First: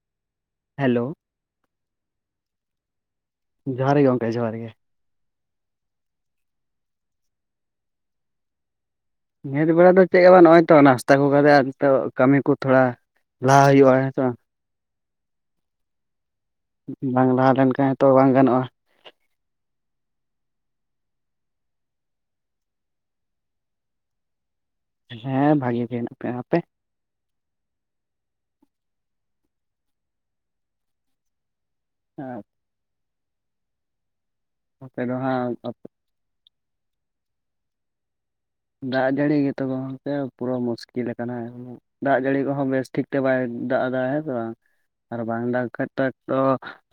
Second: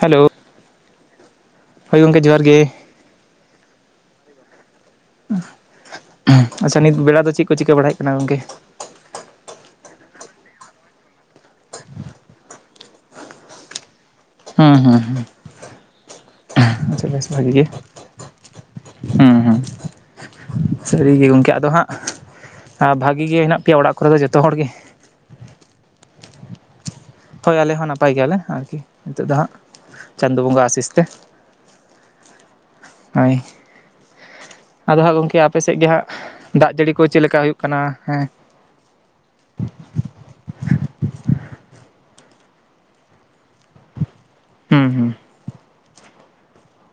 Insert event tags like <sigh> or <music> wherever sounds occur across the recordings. Hello hello ᱦᱳᱭ ᱜᱚᱢᱠᱮ ᱡᱚᱦᱟᱨ ᱜᱮ ᱡᱚᱦᱟᱨ ᱜᱮ ᱜᱚᱢᱠᱮ ᱡᱚᱦᱟᱨ ᱜᱮ ᱟᱪᱪᱷᱟ ᱱᱤᱛ ᱵᱮᱲᱟ ᱫᱚ ᱪᱮᱫ ᱠᱚ ᱪᱤᱠᱟᱹ ᱵᱟᱲᱟᱭ ᱦᱩᱭᱩᱜ ᱠᱟᱱᱟ ᱜᱚᱝᱠᱮ? ᱱᱤᱛ ᱵᱮᱲᱟ ᱫᱚ ᱪᱮᱫ ᱦᱚ ᱵᱟᱝ ᱱᱚᱜᱼᱚᱭ ᱛᱚ ᱱᱟᱥᱛᱟ ᱠᱚ ᱠᱟᱛᱮᱜ ᱟᱨ ᱱᱤᱛᱚᱜ ᱠᱟᱹᱢᱤ ᱠᱚ ᱛᱷᱚᱲᱟ ᱞᱟᱦᱟ ᱦᱩᱭᱩᱜᱼᱟ ᱦᱮᱸᱥᱮ ᱵᱟᱝ ᱦᱩᱸ ᱦᱩᱸ ᱦᱩᱸ ᱟᱪᱪᱷᱟ ᱵᱮᱥ ᱵᱟᱝ ᱞᱟᱦᱟ ᱵᱷᱟᱜᱤ ᱜᱮ ᱞᱮᱱᱠᱷᱟᱱᱡ ᱦᱚᱛᱚ ᱵᱟᱝ ᱜᱟᱱᱚᱜᱼᱟ ᱦᱩᱸ ᱦᱩᱸ ᱥᱟᱹᱨᱤᱜᱮ ᱜᱚᱢᱠᱮ ᱟᱫᱚ ᱦᱟᱸᱜ ᱟᱨ ᱵᱷᱟᱜᱤ ᱜᱮ ᱦᱮᱱᱟᱜ ᱯᱮᱭᱟ ᱚᱲᱟᱜ ᱠᱚᱨᱮ ᱫᱚ ᱡᱚᱛᱚ ᱦᱚᱲ ᱜᱮ? ᱦᱮᱸ ᱵᱷᱟᱜᱤ ᱜᱮ ᱦᱮᱱᱟᱜ ᱯᱮᱭᱟ ᱟᱯᱮ? ᱦᱳᱭ ᱟᱞᱮ ᱦᱚᱸ ᱱᱟᱯᱟᱭ ᱜᱮᱭᱟᱞᱮ ᱟᱨᱠᱤ ᱱᱤᱛᱚᱜ ᱫᱚ ᱦᱟᱸᱜ ᱪᱟᱸᱫᱚ ᱵᱚᱸᱜᱟ ᱟᱥᱤᱥ ᱛᱮ ᱾ <unintelligible> ᱦᱳᱭ ᱾ ᱟᱫᱚ ᱟᱯᱮ ᱫᱚ ᱦᱟᱸᱜ ᱜᱚᱢᱠᱮ ᱟᱯᱮ ᱥᱮᱫ ᱜᱮ ᱦᱟᱸᱜ ᱫᱟᱜ ᱡᱟᱹᱲᱤ ᱠᱚ ᱪᱮᱫᱮᱠᱟ ᱦᱩᱭᱩᱜ ᱠᱟᱱᱟ? ᱦᱮᱸ ᱫᱟᱜ ᱡᱟᱹᱲᱤ ᱜᱮᱛᱚ ᱜᱚᱢᱠᱮ ᱯᱩᱨᱟᱹ ᱢᱩᱥᱠᱤᱞ ᱟᱠᱟᱱᱟ ᱫᱟᱜ ᱡᱟᱹᱲᱤ ᱠᱚᱦᱚᱸ ᱵᱮᱥ ᱴᱷᱤᱠ ᱛᱮ ᱵᱟᱭ ᱫᱟᱜ ᱟ ᱮᱫᱟᱜᱟ ᱦᱮᱸ ᱥᱮ ᱵᱟᱝ? ᱦᱩᱸ ᱦᱩᱸ ᱟᱨ ᱵᱟᱝ ᱫᱟᱜ ᱠᱷᱟᱡ ᱛᱚ ᱮᱠᱛᱚ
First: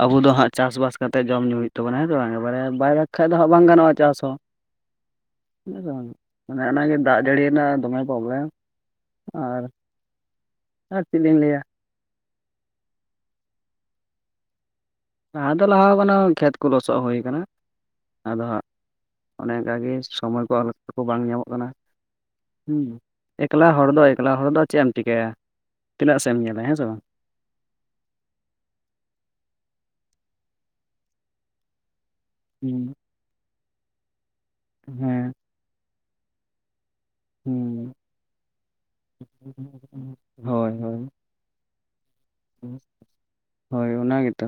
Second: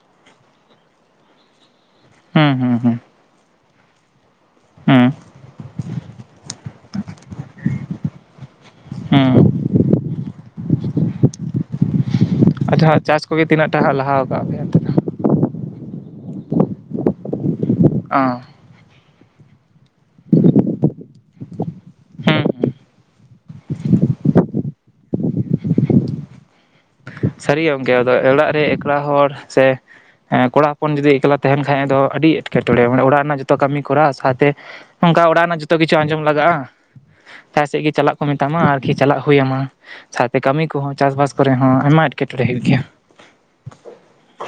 ᱟᱵᱚ ᱫᱚ ᱦᱟᱸᱜ ᱪᱟᱥᱵᱟᱥ ᱠᱟᱛᱮᱫ ᱡᱚᱢ ᱧᱩ ᱦᱩᱭᱩᱜ ᱛᱟᱵᱚᱱᱟ ᱦᱮᱸᱥᱮ ᱵᱟᱝ ᱦᱩᱸ ᱵᱟᱲᱟᱭᱟ ᱦᱩᱸ ᱵᱟᱭ ᱦᱩᱸ ᱫᱟᱜ ᱠᱷᱟᱱ ᱫᱚ ᱦᱟᱸᱜ ᱵᱟᱝ ᱜᱟᱱᱚᱜ-ᱟ ᱪᱟᱥ ᱦᱚᱸ ᱦᱩᱸ ᱪᱮ ᱚᱱᱮ ᱚᱱᱟ ᱜᱮ ᱫᱟᱜ ᱡᱟᱹᱲᱤ ᱨᱮᱱᱟᱜ ᱫᱚᱢᱮ ᱯᱨᱚᱵᱞᱮᱢ ᱦᱩᱸ ᱟᱨ ᱟᱨ ᱪᱮᱫ ᱞᱤᱧ ᱞᱮᱭᱟ ᱟᱪᱪᱷᱟ ᱪᱟᱥ ᱠᱚᱜᱮ ᱛᱤᱱᱟᱹᱜ ᱴᱟ ᱦᱟᱸᱜ ᱞᱟᱦᱟᱣ ᱟᱠᱟᱜ ᱢᱮᱭᱟ ᱞᱟᱦᱟ ᱫᱚ ᱞᱟᱦᱟᱣ ᱟᱠᱟᱱᱟ ᱠᱷᱮᱛ ᱠᱚ ᱞᱚᱥᱚᱫ ᱦᱩᱭ ᱟᱠᱟᱱᱟ ᱚ ᱟᱫᱚ ᱦᱟᱸᱜ ᱚᱱᱮ ᱚᱱᱠᱟ ᱜᱮ ᱥᱚᱢᱚᱭ ᱠᱚ ᱟᱞ ᱠᱚ ᱵᱟᱝ ᱧᱟᱢᱚᱜ ᱠᱟᱱᱟ ᱦᱩᱸ ᱮᱠᱞᱟ ᱦᱚᱲ ᱫᱚ ᱮᱠᱞᱟ ᱦᱚᱲ ᱫᱚ ᱟᱨ ᱪᱮᱫ ᱮᱢ ᱪᱤᱠᱟᱹᱭᱟ ᱛᱤᱱᱟᱹᱜ ᱥᱮᱫ ᱮᱢ ᱧᱮᱞᱟ ᱦᱮᱸ ᱥᱮ ᱵᱟᱝ ᱥᱟᱹᱨᱤ ᱜᱮ ᱜᱚᱢᱠᱮ ᱟᱫᱚ ᱚᱲᱟᱜ ᱨᱮ ᱮᱠᱞᱟ ᱦᱚᱲ ᱥᱮ ᱦᱮᱸ ᱠᱚᱲᱟ ᱦᱚᱯᱚᱱ ᱡᱩᱫᱤ ᱮᱠᱞᱟ ᱛᱟᱦᱮᱸᱱ ᱠᱷᱟᱡ ᱫᱚ ᱟᱹᱰᱤ ᱮᱴᱠᱮᱴᱚᱬᱮ ᱚᱱᱰᱮ ᱚᱲᱟᱜ ᱨᱮᱱᱟᱜ ᱡᱚᱛᱚ ᱠᱟᱹᱢᱤ ᱠᱚᱨᱟᱣ ᱥᱟᱶᱛᱮ ᱱᱚᱝᱠᱟ ᱦᱮᱸ ᱚᱲᱟᱜ ᱨᱮᱱᱟᱜ ᱡᱚᱛᱚ ᱠᱤᱪᱷᱩ ᱟᱸᱡᱚᱢ ᱞᱟᱜᱟᱜᱼᱟ ᱡᱟᱦᱟᱸ ᱥᱮᱫ ᱜᱮ ᱦᱩᱸ ᱪᱟᱞᱟᱜ ᱠᱚ ᱢᱮᱛᱟᱢᱟ ᱟᱨᱠᱤ ᱪᱟᱞᱟᱜ ᱦᱩᱭ ᱟᱢᱟ ᱥᱟᱶᱛᱮ ᱠᱟᱹᱢᱤ ᱦᱳᱭ ᱠᱚᱦᱚ ᱦᱳᱭ ᱪᱟᱥᱵᱟᱥ ᱠᱚᱨᱮ ᱦᱚᱸ ᱟᱭᱢᱟ ᱮᱴᱠᱮᱴᱚᱬᱮ ᱦᱩᱭᱩᱜ ᱜᱮᱭᱟ ᱦᱳᱭ ᱚᱱᱟ ᱜᱮᱛᱚ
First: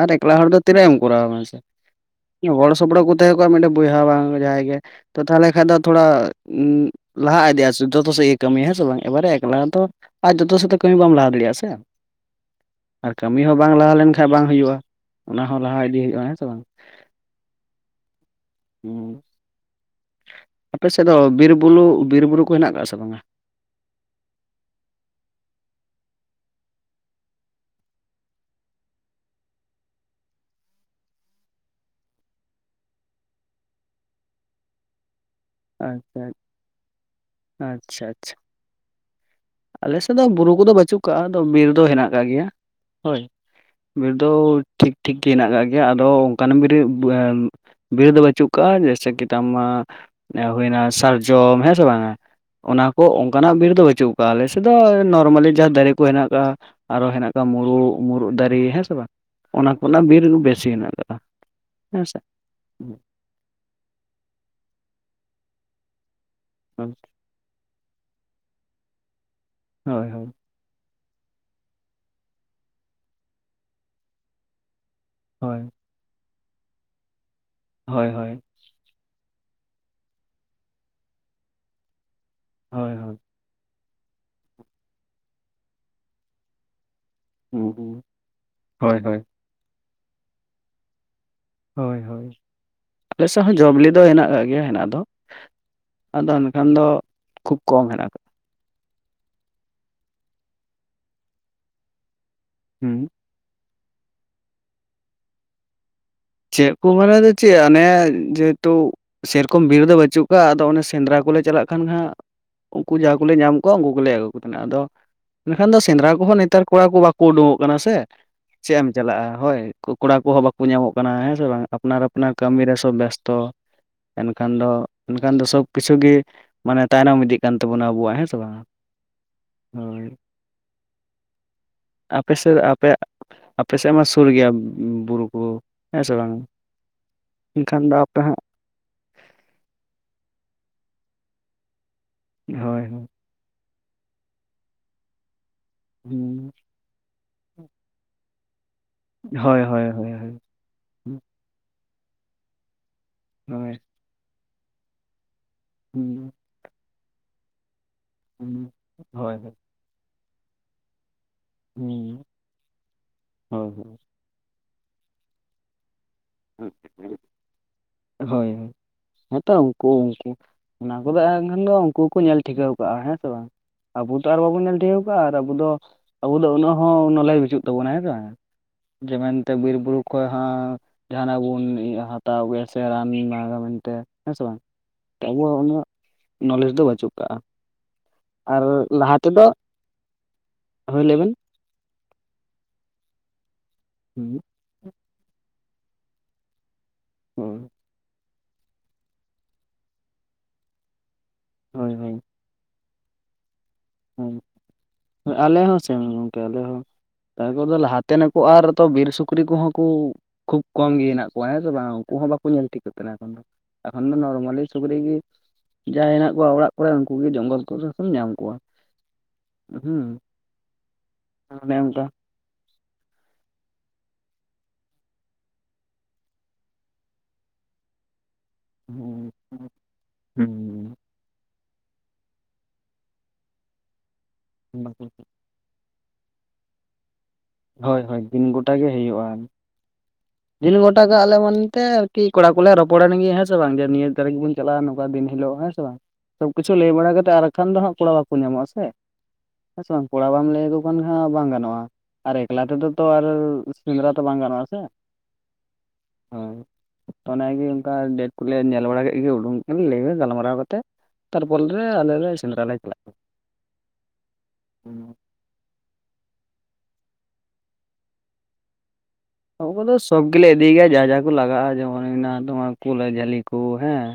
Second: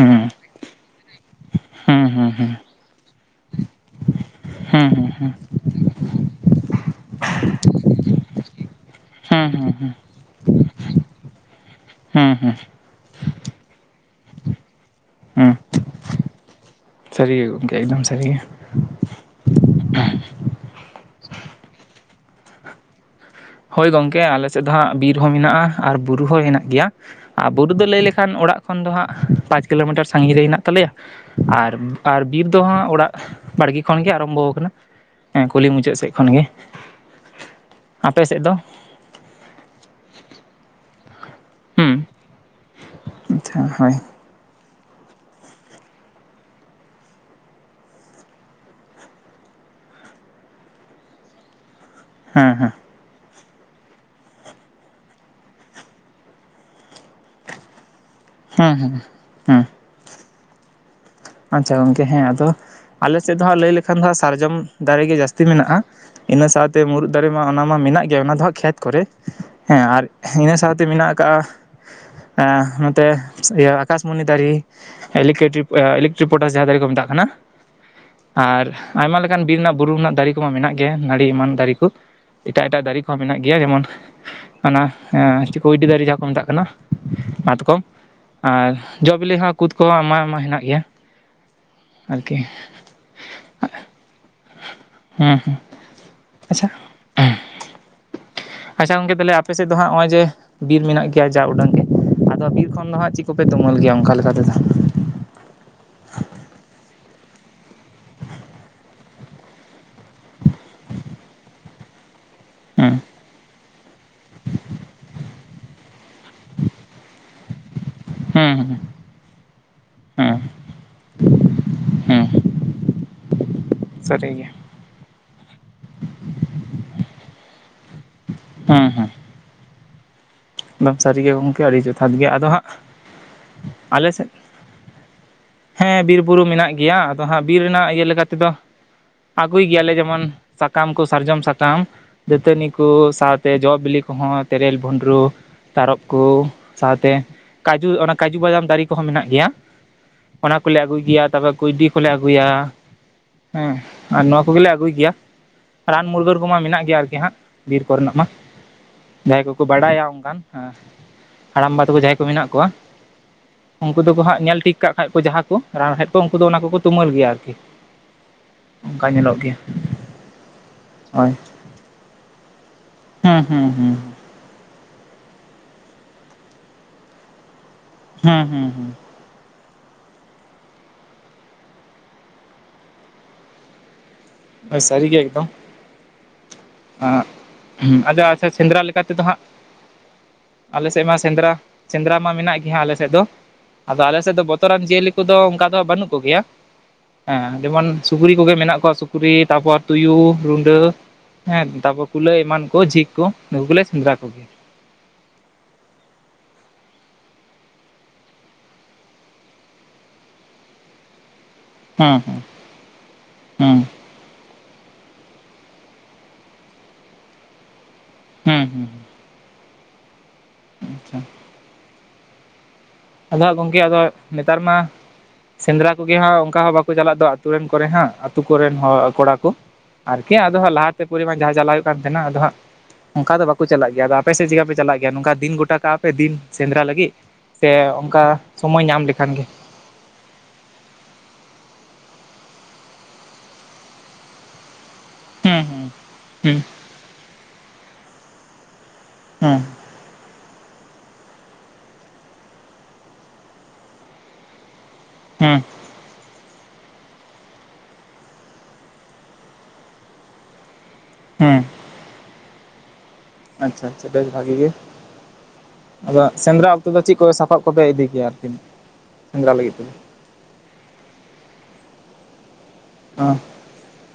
ᱟᱨ ᱮᱠᱞᱟ ᱦᱚᱲ ᱫᱚ ᱛᱤᱱᱟᱹᱜ ᱮᱢ ᱠᱚᱨᱟᱣᱟ ᱢᱟᱥᱮ ᱦᱩᱸ ᱦᱩᱸ ᱦᱩᱸ ᱜᱚᱲᱚ ᱥᱚᱯᱲᱚ ᱠᱚ ᱛᱟᱦᱮᱸ ᱠᱚᱜᱼᱟ ᱢᱤᱫᱴᱮᱡ ᱵᱚᱭᱦᱟ ᱵᱟᱝ ᱡᱟᱦᱟᱸᱭ ᱜᱮ ᱦᱩᱸ ᱦᱩᱸ ᱛᱚ ᱦᱩᱸ ᱛᱟᱦᱚᱞᱮ ᱠᱷᱟᱡ ᱫᱚ ᱛᱷᱚᱲᱟ ᱞᱟᱦᱟ ᱤᱫᱤᱜᱼᱟ ᱡᱚᱛᱚ ᱥᱮᱫ ᱜᱮ ᱠᱟᱹᱢᱤᱜᱼᱟ ᱦᱮᱸ ᱥᱮ ᱵᱟᱝ ᱮᱵᱟᱨᱮ ᱦᱩᱸ ᱮᱠᱞᱟ ᱦᱩᱸ ᱫᱚ ᱟᱨ ᱡᱚᱛᱚ ᱥᱮᱫ ᱫᱚ ᱠᱟᱹᱢᱤ ᱵᱟᱢ ᱞᱟᱦᱟ ᱫᱟᱲᱤᱜᱼᱟ ᱥᱮ ᱦᱩᱸ ᱦᱩᱸ ᱟᱨ ᱠᱟᱹᱢᱤ ᱦᱚᱸ ᱵᱟᱝ ᱞᱟᱦᱟ ᱞᱮᱱᱠᱷᱟᱡ ᱵᱟᱝ ᱦᱩᱭᱩᱜᱼᱟ ᱚᱱᱟ ᱦᱩᱸ ᱦᱚᱸ ᱞᱟᱦᱟ ᱤᱫᱤ ᱦᱩᱭᱩᱜᱼᱟ ᱦᱮᱸ ᱥᱮ ᱵᱟᱝ ᱥᱟᱹᱨᱤ ᱜᱮ ᱜᱚᱢᱠᱮ ᱮᱠᱫᱚᱢ ᱥᱟᱹᱨᱤ ᱜᱮ ᱦᱩᱸ ᱟᱯᱮ ᱥᱮᱫ ᱫᱚ ᱵᱤᱨ ᱵᱩᱞᱩ ᱵᱤᱨ ᱵᱩᱨᱩ ᱠᱚ ᱦᱮᱱᱟᱜ ᱟᱠᱟᱜᱼᱟ ᱥᱮ ᱵᱟᱝᱟ ᱦᱳᱭ ᱜᱚᱝᱠᱮ ᱟᱞᱮ ᱥᱮᱫ ᱫᱚ ᱦᱟᱸᱜ ᱵᱤᱨ ᱦᱚᱸ ᱢᱮᱱᱟᱜᱼᱟ ᱟᱨ ᱵᱩᱨᱩ ᱦᱚᱸ ᱦᱮᱱᱟᱜ ᱜᱮᱭᱟ ᱟᱨ ᱵᱩᱨᱩ ᱫᱚ ᱞᱟᱹᱭ ᱞᱮᱠᱷᱟᱱ ᱚᱲᱟᱜ ᱠᱷᱚᱱ ᱫᱚ ᱦᱟᱸᱜ ᱯᱟᱸᱪ ᱠᱤᱞᱳᱢᱤᱴᱟᱨ ᱥᱟᱜᱤᱧ ᱨᱮ ᱦᱮᱱᱟᱜ ᱛᱟᱞᱮᱭᱟ ᱟᱨ ᱟᱨ ᱵᱤᱨ ᱫᱚ ᱦᱟᱸᱜ ᱚᱲᱟᱜ ᱵᱟᱲᱜᱮ ᱠᱷᱚᱱ ᱜᱮ ᱟᱨᱟᱢᱵᱚ ᱟᱠᱟᱱᱟ ᱦᱮᱸ ᱠᱩᱞᱦᱤ ᱢᱩᱪᱟᱹᱫ ᱥᱮᱫ ᱟᱪᱪᱷᱟ ᱠᱷᱚᱱ ᱜᱮ ᱟᱪᱪᱷᱟ ᱟᱪᱪᱷᱟ ᱟᱞᱮ ᱥᱮᱫ ᱫᱚ ᱵᱩᱨᱩ ᱠᱚᱫᱚ ᱵᱟᱹᱪᱩᱜ ᱠᱟᱜᱼᱟ ᱟᱫᱚ ᱵᱤᱨ ᱫᱚ ᱦᱩᱸ ᱦᱮᱱᱟᱜ ᱠᱟᱜ ᱜᱮᱭᱟ ᱦᱳᱭ ᱟᱪᱪᱷᱟ ᱦᱳᱭ ᱵᱤᱨ ᱫᱚ ᱴᱷᱤᱠ ᱴᱷᱤᱠ ᱜᱮ ᱦᱮᱱᱟᱜ ᱠᱟᱜ ᱜᱮᱭᱟ ᱟᱫᱚ ᱚᱱᱠᱟᱱ ᱵᱤᱨ ᱮ ᱵᱤᱨ ᱫᱚ ᱵᱟᱹᱪᱩᱜ ᱠᱟᱜᱼᱟ ᱡᱮᱭᱥᱮ ᱠᱤ ᱛᱟᱢ ᱢᱟ ᱦᱩᱭᱱᱟ ᱥᱟᱨ ᱡᱚᱢ ᱦᱮᱸ ᱥᱮ ᱵᱟᱝᱟ ᱦᱮᱸ ᱦᱮᱸ ᱚᱱᱟ ᱠᱚ ᱚᱱᱠᱟᱱᱟᱜ ᱵᱤᱨ ᱫᱚ ᱵᱟᱹᱪᱩᱜ ᱟᱞᱮ ᱥᱮᱫ ᱫᱚ ᱱᱚᱨᱢᱟᱞᱤ ᱡᱟᱦᱟᱸ ᱫᱟᱨᱮ ᱠᱚ ᱦᱮᱱᱟᱜ ᱟᱠᱟᱜᱼᱟ ᱟᱨᱦᱚ ᱦᱮᱱᱟᱜ ᱟᱠᱟᱜᱼᱟ ᱢᱩᱨᱩᱜ ᱢᱩᱨᱩᱜ ᱫᱟᱨᱤ ᱦᱮᱸ ᱥᱮ ᱵᱟᱝ ᱚᱱᱟ ᱠᱚ ᱨᱮᱱᱟᱜ ᱵᱤᱨ ᱵᱮᱥᱤ ᱦᱮᱱᱟᱜ ᱠᱟᱫᱟ ᱟᱪᱪᱷᱟ ᱜᱚᱝᱠᱮ ᱦᱮᱸ ᱟᱫᱚ ᱟᱞᱮ ᱥᱮᱫ ᱫᱚ ᱦᱟᱸᱜ ᱞᱟᱹᱭ ᱞᱮᱠᱷᱟᱱ ᱫᱚ ᱦᱟᱸᱜ ᱥᱟᱨᱡᱚᱢ ᱫᱟᱨᱮ ᱜᱮ ᱡᱟᱹᱥ ᱛᱤ ᱢᱮᱱᱟᱜᱼᱟ ᱤᱱᱟᱹ ᱥᱟᱶᱛᱮ ᱦᱳᱭ ᱢᱩᱨᱩᱫ ᱫᱟᱨᱮ ᱢᱟ ᱚᱱᱟ ᱢᱟ ᱢᱮᱱᱟᱜ ᱜᱮᱭᱟ ᱚᱱᱟ ᱫᱚ ᱦᱟᱸᱜ ᱠᱷᱮᱛ ᱠᱚᱨᱮ ᱦᱮᱸ ᱟᱨ ᱦᱳᱭ ᱤᱱᱟᱹ ᱥᱟᱶᱛᱮ ᱢᱮᱱᱟᱜ ᱟᱠᱟᱟᱜᱼᱟ ᱮᱸ ᱱᱚᱛᱮ ᱤᱭᱟᱹ ᱟᱠᱟᱥᱢᱩᱱᱤ ᱫᱟᱨᱤ ᱦᱳᱭ ᱤᱞᱤᱠᱮᱴᱵ ᱮᱞᱤᱠ ᱯᱚᱴᱟᱥ ᱡᱟᱦᱟᱸ ᱫᱟᱨᱮ ᱠᱚ ᱢᱮᱛᱟᱜ ᱠᱟᱱᱟ ᱦᱳᱭ ᱦᱳᱭ ᱟᱨ ᱟᱭᱢᱟ ᱞᱮᱠᱟᱱ ᱵᱤᱨ ᱨᱮᱱᱟᱜ ᱵᱩᱨᱩ ᱨᱮᱱᱟᱜ ᱫᱟᱨᱤ ᱠᱚᱢᱟ ᱢᱮᱱᱟᱜ ᱜᱮᱭᱟ ᱱᱟᱹᱲᱤ ᱮᱢᱟᱱ ᱫᱟᱨᱤ ᱠᱩ ᱮᱴᱟᱜ ᱮᱴᱟᱜ ᱦᱳᱭ ᱫᱟᱨᱤ ᱠᱚᱦᱚᱸ ᱢᱮᱱᱟᱜ ᱜᱮ ᱜᱮᱭᱟ ᱡᱮᱢᱚᱱ ᱚᱱᱟ ᱠᱩᱸᱭᱰᱤ ᱫᱟᱨᱤ ᱡᱟᱦᱟᱸ ᱠᱚ ᱢᱮᱛᱟᱜ ᱠᱟᱱᱟ ᱦᱩᱸ ᱢᱟᱛᱠᱚᱢ ᱦᱩᱸ ᱟᱨ ᱦᱳᱭ ᱡᱚ ᱦᱳᱭ ᱵᱤᱞᱤ ᱦᱚᱸ ᱠᱩᱫᱽ ᱠᱚᱦᱚᱸ ᱟᱭᱢᱟ ᱟᱭᱢᱟ ᱦᱮᱱᱟᱜ ᱜᱮᱭᱟ ᱦᱳᱭ ᱦᱳᱭ ᱟᱨᱠᱤ ᱟᱞᱮ ᱥᱮᱫ ᱦᱚᱸ ᱡᱚᱵᱤᱞᱤ ᱫᱚ ᱦᱮᱱᱟᱜ ᱠᱟᱜ ᱜᱮᱭᱟ ᱦᱮᱱᱟᱜ ᱫᱚ ᱦᱮᱸ ᱦᱮᱸ ᱟᱫᱚ ᱟᱪᱪᱷᱟ ᱮᱱᱠᱷᱟᱱ ᱫᱚ ᱠᱷᱩᱵ ᱠᱚᱢ ᱦᱮᱱᱟᱜ ᱟᱠᱟᱫᱟ ᱟᱪᱪᱷᱟ ᱜᱚᱝᱠᱮ ᱛᱟᱦᱚᱞᱮ ᱟᱯᱮ ᱥᱮᱫ ᱫᱚ ᱦᱟᱸᱜ ᱱᱚᱜᱼᱚᱭ ᱡᱮ ᱵᱤᱨ ᱢᱮᱱᱟᱜ ᱜᱮᱭᱟ ᱡᱟ ᱩᱰᱟᱹᱝ ᱜᱮ ᱟᱫᱚ ᱵᱤᱨ ᱠᱷᱚᱱ ᱦᱩᱸ ᱫᱚ ᱦᱟᱸᱜ ᱪᱤᱜ ᱠᱚᱯᱮ ᱛᱩᱢᱟᱹᱞ ᱜᱮᱭᱟ ᱚᱱᱠᱟ ᱞᱮᱠᱟ ᱛᱮᱫᱚ ᱪᱮᱫ ᱠᱩ ᱢᱟᱱᱮ ᱫᱚ ᱪᱮᱫ ᱟᱱᱮ ᱡᱮᱦᱮᱛᱩ ᱥᱮᱨᱚᱠᱚᱢ ᱵᱤᱨ ᱫᱚ ᱵᱟᱹᱪᱩᱜ ᱠᱟᱜᱼᱟ ᱟᱫᱚ ᱚᱱᱮ ᱥᱮᱸᱫᱽᱨᱟ ᱠᱚᱞᱮ ᱪᱟᱞᱟᱜ ᱠᱷᱟᱱ ᱦᱟᱜ ᱦᱮᱸ ᱩᱱᱠᱩ ᱡᱟᱦᱟᱸ ᱠᱚᱞᱮ ᱧᱟᱢ ᱠᱚᱣᱟ ᱩᱱᱠᱩ ᱠᱚᱞᱮ ᱟᱹᱜᱩ ᱠᱚ ᱛᱟᱦᱮᱸᱱᱟ ᱟᱫᱚ ᱢᱮᱱᱠᱷᱟᱱ ᱫᱚ ᱥᱮᱸᱫᱽᱨᱟ ᱠᱚᱦᱚᱸ ᱱᱮᱛᱟᱨ ᱠᱚᱲᱟ ᱠᱚ ᱵᱟᱠᱚ ᱩᱰᱩᱝᱚᱜ ᱠᱟᱱᱟ ᱥᱮ ᱦᱮᱸ ᱪᱮ ᱮᱢ ᱪᱟᱞᱟᱜᱼᱟ ᱦᱳᱭ ᱠᱚᱲᱟ ᱦᱮᱸ ᱦᱮᱸ ᱠᱚᱦᱚᱸ ᱵᱟᱠᱚ ᱧᱟᱢᱚᱜ ᱠᱟᱱᱟ ᱠᱟᱱᱟ ᱦᱮᱸ ᱥᱮ ᱵᱟᱝ ᱟᱯᱱᱟᱨ ᱦᱮᱸ ᱟᱯᱱᱟᱨ ᱠᱟᱹᱢᱤ ᱨᱮ ᱥᱚᱵ ᱵᱮᱥᱛᱚ ᱥᱟᱹᱨᱤ ᱜᱮ ᱮᱱᱠᱷᱟᱱ ᱫᱚ ᱢᱮᱱᱠᱷᱟᱱ ᱫᱚ ᱥᱚᱵ ᱠᱤᱪᱷᱩ ᱜᱮ ᱢᱟᱱᱮ ᱛᱟᱭᱱᱚᱢ ᱤᱫᱤᱜ ᱠᱟᱱ ᱛᱟᱵᱚᱱᱟ ᱟᱵᱚᱣᱟᱜ ᱦᱮᱸ ᱥᱮ ᱵᱟᱝ ᱦᱮᱸ ᱦᱮᱸ ᱦᱳᱭ ᱫᱚᱢ ᱥᱟᱹᱨᱤᱜᱮ ᱜᱚᱢᱠᱮ ᱟᱹᱰᱤ ᱡᱚᱛᱷᱟᱛ ᱜᱮ ᱟᱫᱚ ᱦᱟᱸᱜ ᱟᱯᱮᱥᱮᱫ ᱢᱟ ᱟᱞᱮ ᱥᱩᱨ ᱥᱮᱫ ᱜᱮᱭᱟ ᱵᱩᱨᱩ ᱠᱚ ᱦᱮᱸ ᱥᱮ ᱵᱤᱨ ᱵᱟᱝ ᱵᱩᱨᱩ ᱢᱮᱱᱟᱜ ᱜᱮᱭᱟ ᱟᱫᱚ ᱦᱟᱸᱜ ᱵᱤᱨ ᱮᱱᱠᱷᱟᱱ ᱨᱮᱱᱟᱜ ᱫᱚ ᱤᱭᱟᱹ ᱟᱯᱮ ᱞᱮᱠᱟ ᱦᱟᱸᱜ ᱛᱮᱫᱚ ᱟᱹᱜᱩᱭ ᱜᱮᱭᱟᱞᱮ ᱡᱮᱢᱚᱱ ᱥᱟᱠᱟᱢ ᱠᱚ ᱥᱟᱨᱡᱚᱢ ᱥᱟᱠᱟᱢ ᱫᱟᱹᱛᱟᱹᱱᱤ ᱦᱳᱭ ᱠᱚ ᱦᱳᱭ ᱥᱟ ᱛᱮ ᱡᱚ ᱵᱤᱞᱤ ᱠᱚᱦᱚᱸ ᱛᱮᱨᱮᱞ ᱵᱷᱩᱸᱰᱨᱩ ᱛᱟᱨᱚᱵ ᱠᱚ ᱥᱟᱶᱛᱮ ᱠᱟᱡᱩ ᱚᱱᱟ ᱠᱟᱡᱩ ᱵᱟᱫᱟᱢ ᱫᱟᱨᱮ ᱠᱚᱦᱚᱸ ᱢᱮᱱᱟᱜ ᱜᱮᱭᱟ ᱦᱳᱭ ᱦᱳᱭ ᱚᱱᱟ ᱠᱚᱞᱮ ᱟᱹᱜᱩᱭ ᱜᱮᱭᱟ ᱛᱟᱯᱚᱨ ᱠᱩᱭᱰᱤ ᱠᱚᱞᱮ ᱟᱹᱜᱩᱭᱟ ᱦᱮᱸ ᱦᱳᱭ ᱟᱨ ᱱᱚᱣᱟ ᱠᱚᱜᱮᱞᱮ ᱟᱹᱜᱩᱭ ᱜᱮᱭᱟ ᱨᱟᱱ ᱢᱩᱨᱜᱟᱹᱱ ᱠᱚᱢᱟ ᱢᱮᱱᱟᱜ ᱜᱮᱭᱟ ᱟᱨᱠᱤ ᱦᱟᱸᱜ ᱵᱤᱨ ᱠᱚᱨᱮᱱᱟᱜ ᱢᱟ ᱡᱟᱦᱟᱸᱭ ᱠᱚ ᱠᱚ ᱵᱟᱰᱟᱭᱟ ᱚᱱᱠᱟᱱ ᱦᱮᱸ ᱦᱟᱲᱟᱢᱵᱟ ᱛᱟᱠᱚ ᱡᱟᱦᱟᱸᱭ ᱠᱚ ᱢᱮᱱᱟᱜ ᱠᱚᱣᱟ ᱦᱳᱭ ᱩᱱᱠᱩ ᱫᱚᱠᱚ ᱦᱟᱸᱜ ᱧᱮᱞ ᱴᱷᱤᱠ ᱠᱟᱜ ᱠᱷᱟ ᱠᱚ ᱡᱟᱦᱟᱸ ᱠᱚ ᱨᱟᱱᱦᱮᱫ ᱠᱚ ᱩᱱᱠᱩ ᱫᱚ ᱚᱱᱟ ᱠᱚᱠᱚ ᱛᱩᱢᱟᱹᱞ ᱜᱮᱭᱟ ᱟᱨᱠᱤ ᱦᱳᱭ ᱦᱳᱭ ᱚᱱᱠᱟ ᱧᱮᱞᱚᱜ ᱦᱸᱛᱚ ᱜᱮᱭᱟ ᱩᱱᱠᱩ ᱩᱱᱠᱩ ᱚᱱᱟ ᱦᱳᱭ ᱠᱚᱫᱚᱱ ᱠᱷᱟᱱ ᱫᱚ ᱩᱱᱠᱩ ᱠᱚ ᱧᱮᱞ ᱴᱷᱤᱠᱟᱹᱣ ᱠᱟᱜᱼᱟ ᱦᱮᱸ ᱥᱮ ᱦᱩᱸ ᱵᱟᱝ ᱦᱩᱸ ᱦᱩᱸ ᱟᱵᱚ ᱚ ᱟᱨ ᱵᱟᱵᱚᱱ ᱧᱮᱞ ᱴᱷᱮᱣᱟᱜᱼᱟ ᱟᱨ ᱟᱵᱚ ᱫᱚ ᱟᱵᱚᱫᱚ ᱩᱱᱟᱹᱜ ᱦᱚᱸ ᱱᱚᱞᱮ ᱵᱟᱹᱪᱩᱜ ᱠᱚᱼᱟ ᱫᱚ ᱵᱱᱟᱭᱮᱫ ᱦᱩᱸ ᱦᱩᱸ ᱦᱩᱸ ᱡᱮᱢ ᱢᱮᱱᱛᱮ ᱵᱤᱨ ᱵᱩᱨᱩ ᱠᱷᱚᱡ ᱦᱚᱸ ᱡᱟᱦᱟᱱᱟᱜ ᱵᱚᱱᱤᱭᱟᱹ ᱦᱟᱛᱟᱣ ᱟᱜᱩᱭᱟ ᱥᱮ ᱨᱟᱱ ᱮᱢᱟ ᱢᱮᱱᱛᱮ ᱦᱮᱸ ᱥᱮ ᱵᱟᱝ ᱟᱵᱚᱣᱟᱜ ᱩᱱᱟᱹᱜ ᱱᱚᱞᱮᱡᱽ ᱫᱚ ᱵᱟᱹᱪᱩᱜ ᱠᱟᱜᱼᱟ ᱟᱪᱪᱷᱟ ᱟᱪᱪᱷᱟ ᱟᱨ ᱥᱮᱸᱫᱽᱨᱟ ᱞᱮᱠᱟ ᱞᱟᱦᱟ ᱛᱮᱫᱚ ᱦᱟᱸᱜ ᱟᱞᱮ ᱥᱮᱫ ᱦᱳᱭ ᱢᱟ ᱞᱟᱹᱭ ᱵᱮᱱ ᱥᱮᱸᱫᱽᱨᱟ ᱥᱮᱸᱫᱽᱨᱟ ᱢᱟ ᱢᱮᱱᱟᱜ ᱜᱮ ᱟᱞᱮᱥᱮᱫ ᱫᱚ ᱟᱫᱚ ᱟᱞᱮ ᱥᱮᱫ ᱫᱚ ᱵᱚᱨ ᱡᱤᱭᱟᱹ ᱠᱚ ᱫᱚ ᱚᱱᱠᱟ ᱫᱚ ᱵᱟᱹᱱᱩᱜ ᱠᱚᱜᱮᱭᱟ ᱦᱮᱸ ᱦᱳᱭ ᱡᱮᱢᱚᱱ ᱥᱩᱠᱨᱤ ᱠᱚᱜᱮ ᱢᱮᱱᱟᱜ ᱠᱚᱣᱟ ᱯᱩᱠᱤ ᱛᱟᱨᱯᱚᱨ ᱛᱩᱭᱩ ᱨᱩᱰᱟᱹ ᱦᱮᱸ ᱛᱟᱯᱚᱨ ᱦᱳᱭ ᱠᱩᱞᱟᱹᱭ ᱮᱢᱟᱱ ᱠᱚ ᱡᱷᱤᱠ ᱠᱚ ᱱᱩᱠᱩ ᱠᱚᱞᱮ ᱥᱮᱸᱫᱽᱨᱟ ᱦᱳᱭ ᱠᱚᱜᱮ ᱟᱞᱮ ᱦᱚᱸ ᱥᱮᱢ ᱜᱚᱝᱠᱮ ᱟᱞᱮ ᱦᱚᱸ ᱛᱟᱨᱯᱚᱨ ᱫᱚ ᱞᱟᱦᱟᱛᱮ ᱱᱩᱠᱩ ᱟᱨ ᱛᱚ ᱵᱤᱨ ᱥᱩᱠᱨᱤ ᱠᱚᱦᱚᱸ ᱠᱚ ᱠᱷᱩᱵ ᱠᱚᱢ ᱜᱮ ᱦᱮᱱᱟᱜ ᱠᱚᱣᱟ ᱚᱠᱚᱭ ᱦᱸ ᱥᱮ ᱵᱟᱝ ᱩᱱᱠᱩ ᱦᱩᱸ ᱦᱚᱸ ᱦᱩᱸ ᱵᱟᱠᱚ ᱧᱮᱞ ᱴᱷᱤᱠᱚᱜ ᱛᱟᱦᱮᱱᱟ ᱮᱠᱷᱚᱱ ᱫᱚ ᱦᱩᱸ ᱮᱠᱷᱚᱱ ᱫᱚ ᱱᱚᱨᱢᱟᱞᱤ ᱥᱩᱠ ᱨᱮᱜ ᱜᱮ ᱡᱭ ᱦᱮᱱᱟᱜ ᱠᱚᱣᱟ ᱚᱲᱟᱜ ᱠᱚᱨᱮ ᱩᱱᱠᱩ ᱜᱮ ᱡᱚᱝᱜᱚᱞ ᱠᱚᱨᱮ ᱠᱚ ᱧᱟᱢ ᱠᱚᱣᱟ ᱦᱩᱸ ᱦᱩᱸ ᱦᱩᱸ ᱟᱪᱪᱷᱟ ᱟᱮ ᱚᱱᱠᱟ ᱟᱫᱚ ᱦᱟᱸᱜ ᱜᱚᱢᱠᱮ ᱟᱫᱚ ᱱᱮᱛᱟᱨ ᱢᱟ ᱥᱮᱸᱫᱽᱨᱟ ᱠᱚᱜᱮ ᱦᱟᱸᱜ ᱚᱱᱠᱟ ᱦᱚᱸ ᱵᱟᱠᱚ ᱪᱟᱞᱟᱜ ᱫᱚ ᱟ ᱟᱹᱛᱩ ᱨᱮᱱ ᱠᱚᱨᱮ ᱦᱟᱸᱜ ᱟᱹᱛᱩ ᱠᱚᱨᱮᱱ ᱦᱩᱸ ᱠᱚᱲᱟ ᱠᱚ ᱟᱨᱠᱤ ᱟᱫᱚ ᱦᱩᱸ ᱞᱟᱦᱟᱛᱮ ᱯᱚᱨᱤᱢᱟᱱ ᱡᱟᱦᱟᱸ ᱪᱟᱞᱟᱣ ᱦᱩᱭᱩᱜ ᱠᱟᱱ ᱛᱟᱦᱮᱸᱱᱟ ᱟᱫᱚ ᱦᱟᱸᱜ ᱚᱱᱠᱟ ᱫᱚ ᱵᱟᱠᱚ ᱪᱟᱞᱟᱜ ᱜᱮᱭᱟ ᱟ ᱟᱯᱮ ᱥᱮᱫ ᱪᱤᱠᱟ ᱯᱮ ᱪᱟᱞᱟᱜ ᱵᱟᱠᱚ ᱜᱮᱭᱟ ᱱᱚᱝᱠᱟ ᱫᱤᱱ ᱜᱚᱴᱟ ᱠᱟᱜᱼᱟ ᱯᱮ ᱫᱤᱱ ᱥᱮᱸᱫᱽᱨᱟ ᱞᱟᱹᱜᱤᱫ ᱥᱮ ᱦᱳᱭ ᱦᱳᱭ ᱚᱱᱠᱟ ᱫᱤᱱ ᱜᱚᱴᱟ ᱥᱚᱢᱚᱭ ᱜᱮ ᱧᱟᱢ ᱞᱮᱠᱷᱟᱱ ᱦᱩᱭᱩᱜᱼᱟ ᱜᱮ ᱫᱤᱱ ᱜᱚᱴᱟᱟᱜ ᱟᱞᱮ ᱢᱮᱱᱛᱮ ᱟᱨᱠᱤ ᱠᱚᱲᱟ ᱠᱚᱞᱮ ᱨᱚᱯᱚᱲᱮᱱ ᱜᱮ ᱦᱮᱸᱥ ᱵᱟᱝ ᱡᱮ ᱱᱤᱭᱟᱹ ᱫᱟᱨᱮᱜ ᱜᱮᱵᱚᱱ ᱪᱟᱞᱟᱜᱼᱟ ᱚᱠᱟ ᱫᱤᱱ ᱦᱤᱞᱳᱜ ᱦᱩᱸ ᱦᱮᱸ ᱥᱮᱮ ᱵᱟᱝ ᱦᱩᱸ ᱥᱚᱵ ᱠᱤᱪᱷᱩ ᱞᱟᱹᱭ ᱵᱟᱲᱟ ᱠᱟᱛᱮᱫ ᱟᱨ ᱵᱟᱠᱷᱟᱱ ᱫᱚ ᱦᱜ ᱠᱚᱲᱟ ᱵᱟᱠᱚ ᱧᱟᱢᱚᱜᱼᱟ ᱥᱮ ᱦᱩᱸ ᱦᱮᱸ ᱥᱮ ᱵᱟᱝ ᱠᱚᱲᱟ ᱵᱟᱢ ᱞᱟᱹᱭᱟ ᱟᱠᱚ ᱵᱟᱝ ᱜᱟᱱᱚᱜᱼᱟ ᱟᱨ ᱮᱠᱞᱟ ᱛᱮᱫᱚ ᱛᱚ ᱟᱨ ᱥᱮᱸᱫᱽᱨᱟ ᱛᱚ ᱵᱟᱝ ᱜᱟᱱᱚᱜᱼᱟ ᱥᱮ ᱦᱮᱸ ᱦᱳᱭᱚ ᱚᱱᱟᱜᱮ ᱚᱱᱠᱟ ᱰᱮᱴ ᱠᱚᱞᱮ ᱧᱮᱞ ᱵᱟᱲᱟ ᱠᱮᱫ ᱜᱮ ᱩᱰᱩᱠ ᱞᱮ ᱞᱟᱹᱭ ᱜᱟᱞᱢᱟᱨᱟᱣ ᱠᱟᱛᱮ ᱦᱩᱸ ᱛᱟᱨᱯᱚᱨᱮ ᱟᱞᱮ ᱥᱮᱸᱫᱽᱨᱟ ᱞᱮ ᱪᱟᱞᱟᱜ ᱠᱟᱱᱟ ᱟᱪᱪᱷᱟ ᱟᱪᱪᱷᱟ ᱵᱮᱥ ᱵᱷᱟᱜᱤ ᱜᱮ ᱟᱫᱚ ᱥᱮᱸᱫᱽᱨᱟ ᱚᱠᱛᱚ ᱫᱚ ᱪᱮᱫ ᱠᱚ ᱥᱟᱯᱟᱵ ᱠᱚᱯᱮ ᱤᱫᱤ ᱠᱮᱭᱟ ᱟᱨᱠᱤ? ᱥᱮᱸᱫᱽᱨᱟ ᱞᱟᱹᱜᱤᱫ ᱛᱮᱫᱚ ᱩᱱᱟᱠᱩᱫᱚ ᱥᱚᱵᱽ ᱜᱮᱞᱮ ᱤᱫᱤᱭ ᱜᱮᱭᱟ ᱡᱟ ᱡᱟ ᱠᱚ ᱞᱟᱜᱟᱜᱼᱟ ᱡᱮᱢᱚᱱ ᱢᱮᱱᱟᱜ ᱛᱟᱢᱟ ᱠᱩᱞᱟᱹ ᱡᱷᱟᱹᱞᱤ ᱦᱮᱸ ᱠᱚ ᱦᱮᱸ,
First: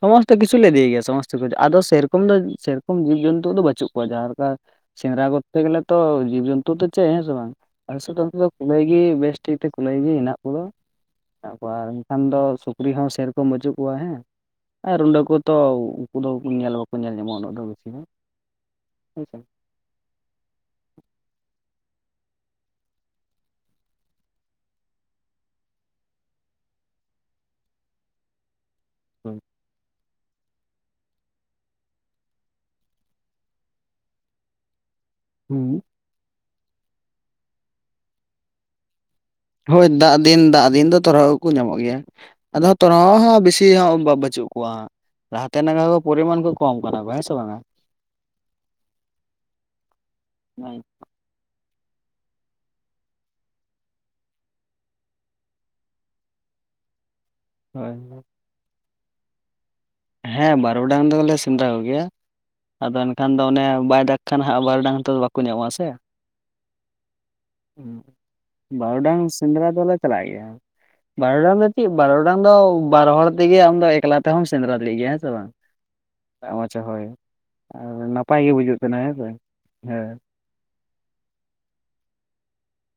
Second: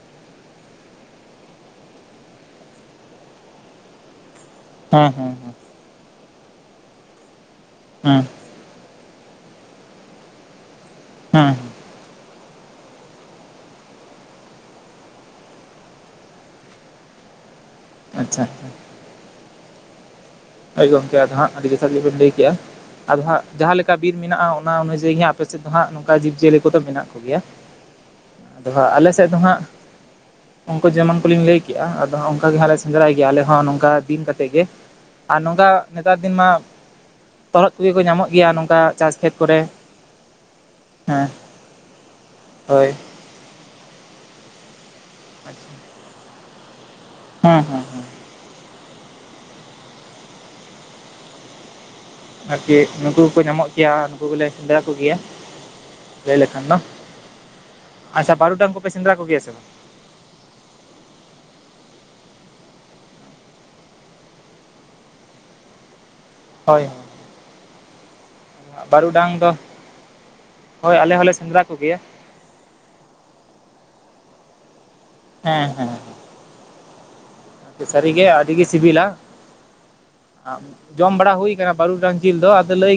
ᱥᱚᱢᱚᱥᱛ ᱠᱤᱪᱷᱩᱞ ᱞᱮ ᱤᱫᱤᱭᱮ ᱜᱮᱭᱟ ᱥᱚᱢᱚᱥᱛ ᱠᱤᱪᱷᱩ ᱟᱫᱚ ᱥᱮᱨᱚᱠᱚᱢ ᱫᱚ ᱥᱮᱨᱚᱠᱚᱢ ᱡᱤᱵᱽ ᱡᱚᱱᱛᱩ ᱫᱚ ᱵᱪᱩᱜ ᱠᱚᱣᱟ ᱡᱟᱦᱟᱸ ᱞᱮᱠᱟ ᱦᱮᱸ ᱥᱮᱸᱫᱽᱨᱟ ᱦᱮᱸ ᱠᱚᱨᱛᱮ ᱜᱮᱞᱮ ᱛᱚ ᱡᱤᱵ ᱡᱚᱱᱛᱩ ᱛᱚ ᱪᱮᱫ ᱦᱮᱸ ᱥᱮ ᱵᱟᱝ ᱟᱞᱮ ᱥᱮᱫ ᱦᱮᱸ ᱫᱚ ᱠᱩᱞᱟᱹᱭ ᱜᱮ ᱵᱮᱥ ᱴᱷᱤᱠ ᱛᱮ ᱞᱟᱹᱭ ᱜᱤ ᱦᱮᱱᱟᱜ ᱠᱚᱫᱚ ᱦᱮᱸ ᱦᱮᱱᱟᱜ ᱠᱚᱣᱟ ᱟᱨ ᱠᱷᱟᱱ ᱫᱚ ᱥᱩᱠᱨᱤ ᱦᱚᱸ ᱥᱮᱨᱚᱠᱚᱢ ᱵᱟᱪᱩᱜ ᱠᱚᱣᱟ ᱦᱮᱸ᱾ ᱟᱨ ᱨᱩᱸᱰᱟᱹ ᱠᱩ ᱛᱚ ᱩᱱᱠᱩ ᱫᱚ ᱧᱮᱞ ᱵᱟᱠᱚ ᱧᱮᱞ ᱧᱟᱢᱚᱜ-ᱟ ᱩᱱᱟᱹᱜ ᱫᱚ ᱵᱤᱥᱤ ᱫᱚ᱾ ᱟᱪᱪᱷᱟ <unintelligible> ᱦᱳᱭ ᱜᱚᱢᱠᱮ ᱟᱫᱚ ᱦᱟᱸᱜ ᱟᱰᱤ ᱡᱚᱛᱷᱟᱛ ᱜᱮᱵᱤᱱ ᱞᱟᱹᱭ ᱠᱮᱜ-ᱟ᱾ ᱟᱫᱚ ᱦᱟᱸᱜ ᱡᱟᱸᱦᱟᱸ ᱞᱮᱠᱟ ᱵᱤᱨ ᱢᱮᱱᱟᱜ-ᱟ ᱚᱱᱟ ᱚᱱᱩᱡᱟᱭᱤ ᱜᱤ ᱦᱟᱸᱜ ᱟᱯᱮ ᱥᱮᱫ ᱫᱚ ᱦᱟᱸᱜ ᱱᱚᱝᱠᱟ ᱡᱤᱵᱽ ᱡᱤᱭᱟᱹᱞᱤ ᱠᱚᱫᱚ ᱢᱮᱱᱟᱜ ᱠᱚᱜᱮᱭᱟ? <inaudible> ᱟᱫᱚ ᱦᱟᱸᱜ ᱟᱞᱮ ᱥᱮᱫ ᱫᱚ ᱦᱟᱸᱜ, ᱩᱱᱠᱩ ᱡᱮᱢᱚᱱ ᱠᱚᱞᱤᱧ ᱞᱟᱹᱭ ᱠᱮᱜ-ᱟ ᱟᱫᱚ ᱚᱱᱠᱟ ᱜᱮ ᱦᱟᱸᱜ ᱞᱮ ᱥᱮᱸᱫᱽᱨᱟᱭ ᱜᱮᱭᱟᱞᱮ ᱦᱚᱸ ᱱᱚᱝᱠᱟ ᱫᱤᱱ ᱠᱟ ᱠᱟᱛᱮᱜ ᱜᱮ᱾ ᱟᱨ ᱱᱚᱝᱠᱟ ᱦᱩᱸ ᱱᱮᱛᱟᱨ ᱫᱤᱱ ᱢᱟ ᱛᱚᱨᱦᱚᱫ ᱠᱩᱠᱩ ᱠᱚ ᱧᱟᱢᱚᱜ ᱜᱮᱭᱟ ᱱᱚᱝᱠᱟ ᱪᱟᱥ ᱠᱷᱮᱛ ᱠᱚᱨᱮ, ᱦᱳᱭ ᱫᱟᱜ ᱫᱤᱱ ᱫᱟᱜ ᱫᱤᱱ ᱫᱚ ᱛᱚᱨᱦᱚ ᱦᱮᱸ ᱦᱚᱸᱠᱚ ᱧᱟᱢᱚᱜ ᱜᱮᱭᱟ ᱟᱫᱚ ᱦᱳᱭ ᱛᱚᱨᱦᱚ ᱦᱚᱸ ᱵᱤ ᱥᱤ ᱦᱚᱸ ᱵᱟᱪᱩᱜ ᱠᱚᱣᱟ, ᱞᱟᱦᱟᱛᱮ ᱱᱟᱜ ᱯᱚᱨᱤᱢᱟᱱ ᱠᱚ ᱠᱚᱢ ᱠᱟᱱᱟ ᱠᱚ ᱦᱮᱸ ᱥᱮ ᱵᱟᱝᱟ? ᱦᱮᱸ ᱦᱮᱸ <inaudible> ᱟᱨᱠᱤ ᱱᱩᱠᱩ ᱠᱚᱠᱚ ᱧᱟᱢᱚᱜ ᱜᱮᱭᱟ ᱱᱩᱠᱩ ᱜᱮᱞᱮ ᱥᱮᱸᱫᱽᱨᱟ ᱠᱚᱜᱤᱭᱟ᱾ ᱞᱟᱹᱭ ᱞᱮᱠᱷᱟᱱ ᱫᱚ᱾ ᱦᱳᱭ ᱵᱟᱨᱩᱰᱟᱝ ᱠᱚᱯᱮ ᱥᱮᱸᱫᱽᱨᱟ ᱠᱚᱜᱮᱭᱟ ᱥᱮ ᱵᱟᱝ? ᱦᱮᱸ ᱵᱟᱨᱩᱰᱟᱝ ᱫᱚᱞᱮ ᱥᱮᱸᱫᱽᱨᱟ ᱠᱚᱜᱮᱭᱟ᱾ ᱟᱫᱚ ᱮᱱᱠᱷᱟᱱ ᱫᱚ ᱚᱱᱮ ᱵᱟᱭ ᱫᱟᱜ ᱠᱷᱟᱱ ᱦᱟᱸᱜ ᱵᱟᱨᱩᱰᱟᱝ ᱛᱚ ᱵᱟᱠᱩ ᱧᱟᱢᱚᱜ-ᱟ ᱥᱮ᱾ ᱦᱳᱭ ᱦᱳᱭ ᱵᱟᱨᱩᱰᱟᱝ ᱵᱟᱹᱨᱩᱰᱟᱝ ᱫᱚ ᱥᱮᱸᱫᱽᱨᱟ ᱫᱚᱞᱮ ᱪᱟᱞᱟᱜ ᱜᱮᱭᱟ ᱦᱳᱭ ᱟᱞᱮ ᱦᱚᱸᱞᱮ ᱵᱟᱨᱩᱰᱟᱝ ᱥᱮᱸᱫᱽᱨᱟ ᱫᱚ ᱪᱮᱫ ᱠᱚᱜᱮᱭᱟ ᱵᱟᱨᱩ ᱰᱟᱝ ᱫᱚ ᱵᱟᱨ ᱦᱚᱲ ᱛᱤᱜᱤ ᱟᱢ ᱫᱚ ᱮᱠᱞᱟ ᱛᱮᱦᱚᱸᱢ ᱥᱮᱸᱫᱽᱨᱟ ᱫᱟᱲᱤᱭᱭᱟ ᱦᱮᱸ ᱥᱮ ᱵᱟᱝ? ᱟᱪᱪᱷᱟ ᱦᱳᱭ ᱟᱨ ᱥᱟᱹᱨᱤᱜᱮ ᱱᱟᱯᱟᱭ ᱜᱮ ᱟᱹᱰᱤᱜᱮ ᱵᱩᱡᱩᱜ ᱠᱟᱱᱟ ᱥᱤᱵᱤᱞᱟ ᱦᱮᱸᱥᱮ ᱦᱮᱸ᱾ ᱡᱚᱢ ᱵᱟᱲᱟ ᱦᱩᱭ ᱠᱟᱱᱟ ᱵᱟᱨᱩᱰᱟᱝ ᱡᱤᱞ ᱫᱚ ᱟᱫᱚ ᱞᱟᱹᱭ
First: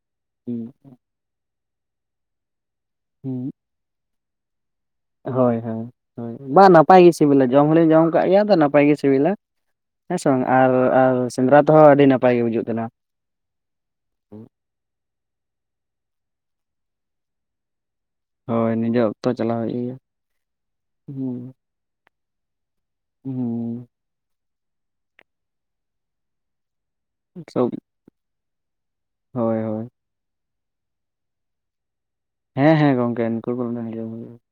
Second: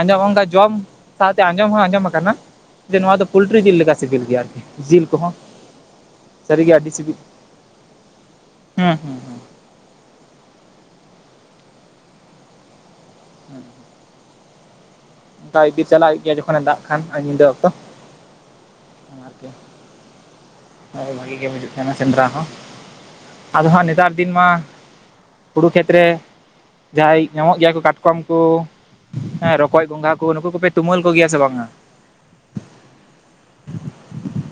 ᱟᱸᱡᱚᱢ ᱚᱱᱠᱟ ᱦᱩᱸ ᱡᱚᱢ ᱥᱟᱶᱛᱮ ᱟᱸᱡᱚᱢ ᱦᱚᱸ ᱟᱸᱡᱚᱢ ᱟᱠᱟᱱᱟ ᱡᱮ ᱱᱚᱣᱟ ᱫᱚ ᱦᱩᱸ ᱯᱳᱞᱴᱨᱤ ᱡᱤᱞ ᱞᱮᱠᱟ ᱥᱤᱵᱤᱞ ᱜᱮᱭᱟ ᱟᱨᱠᱤ᱾ ᱡᱤᱞ ᱠᱚᱦᱚᱸ ᱦᱳᱭ ᱦᱳᱭ ᱦᱳᱭ ᱵᱟᱝ ᱥᱟᱹᱨᱤᱜᱮ ᱟᱹᱰᱤ ᱱᱟᱯᱟᱭ ᱜᱮ ᱥᱤᱵᱤᱞ ᱥᱤᱵᱤᱞᱟ ᱡᱚᱢ ᱦᱚᱞᱤᱧ ᱡᱚᱢ ᱠᱟᱜ ᱜᱮᱭᱟ ᱛᱚ ᱱᱟᱯᱟᱭ ᱜᱮ ᱦᱩᱸ ᱦᱩᱸ ᱥᱤᱵᱤᱞᱟ ᱦᱩᱸ ᱦᱮᱸᱥᱮ ᱵᱟᱝ ᱟᱨ ᱟᱨ ᱥᱮᱸᱫᱽᱨᱟ ᱛᱮᱦᱚᱸ ᱟᱰᱤ ᱱᱟᱯᱟᱭ ᱜᱮ ᱵᱩᱡᱩᱜ ᱛᱟᱦᱮᱱᱟ᱾ ᱦᱮᱸ <inaudible> ᱚᱱᱠᱟ ᱤᱫᱤ ᱪᱟᱞᱟᱜ ᱦᱩᱭᱩᱜ ᱜᱮᱭᱟ ᱡᱚᱠᱷᱚᱱᱮ ᱫᱟᱜ ᱠᱷᱟᱱ ᱟᱨ ᱧᱤᱫᱟᱹ ᱚᱠᱛᱚ, ᱦᱳᱭ ᱱᱤᱡᱮ ᱚᱠᱛᱚ ᱟᱨᱠᱤ ᱪᱟᱞᱟᱣ ᱦᱩᱭᱩᱜ ᱜᱮᱭᱟ ᱦᱳᱭ ᱦᱩᱸ ᱵᱷᱟᱜᱤ ᱜᱮ ᱵᱩᱡᱩᱜ ᱠᱟᱱᱟ ᱥᱮᱸᱫᱽᱨᱟ ᱦᱚᱸ᱾ ᱦᱩᱸ ᱟᱫᱚ ᱦᱟᱸᱜ ᱱᱮᱛᱟᱨ ᱫᱤᱱ ᱢᱟ ᱦᱩᱲᱩ ᱠᱷᱮᱛᱨᱮ ᱡᱟᱸᱦᱟᱸᱭ ᱧᱟᱢᱚᱜ ᱥᱚᱵ ᱜᱮᱭᱟ ᱠᱚ ᱠᱟᱴ ᱠᱚᱢ ᱠᱩ ᱦᱮᱸ ᱦᱳᱭ ᱨᱚᱠᱚᱡ ᱦᱳᱭ ᱜᱚᱸᱜᱷᱟ ᱠᱩ ᱱᱩᱠᱩ ᱠᱚᱯᱮ ᱛᱩᱢᱟᱹᱞ ᱠᱚᱜᱮᱭᱟ ᱥᱮ ᱵᱟᱝ-ᱟ? ᱦᱮᱸ ᱦᱮᱸ ᱜᱚᱝᱠᱮ ᱱᱩᱠᱩ ᱠᱚᱦᱚ ᱡᱚᱢ ᱦᱩᱭᱩᱜᱼᱟ᱾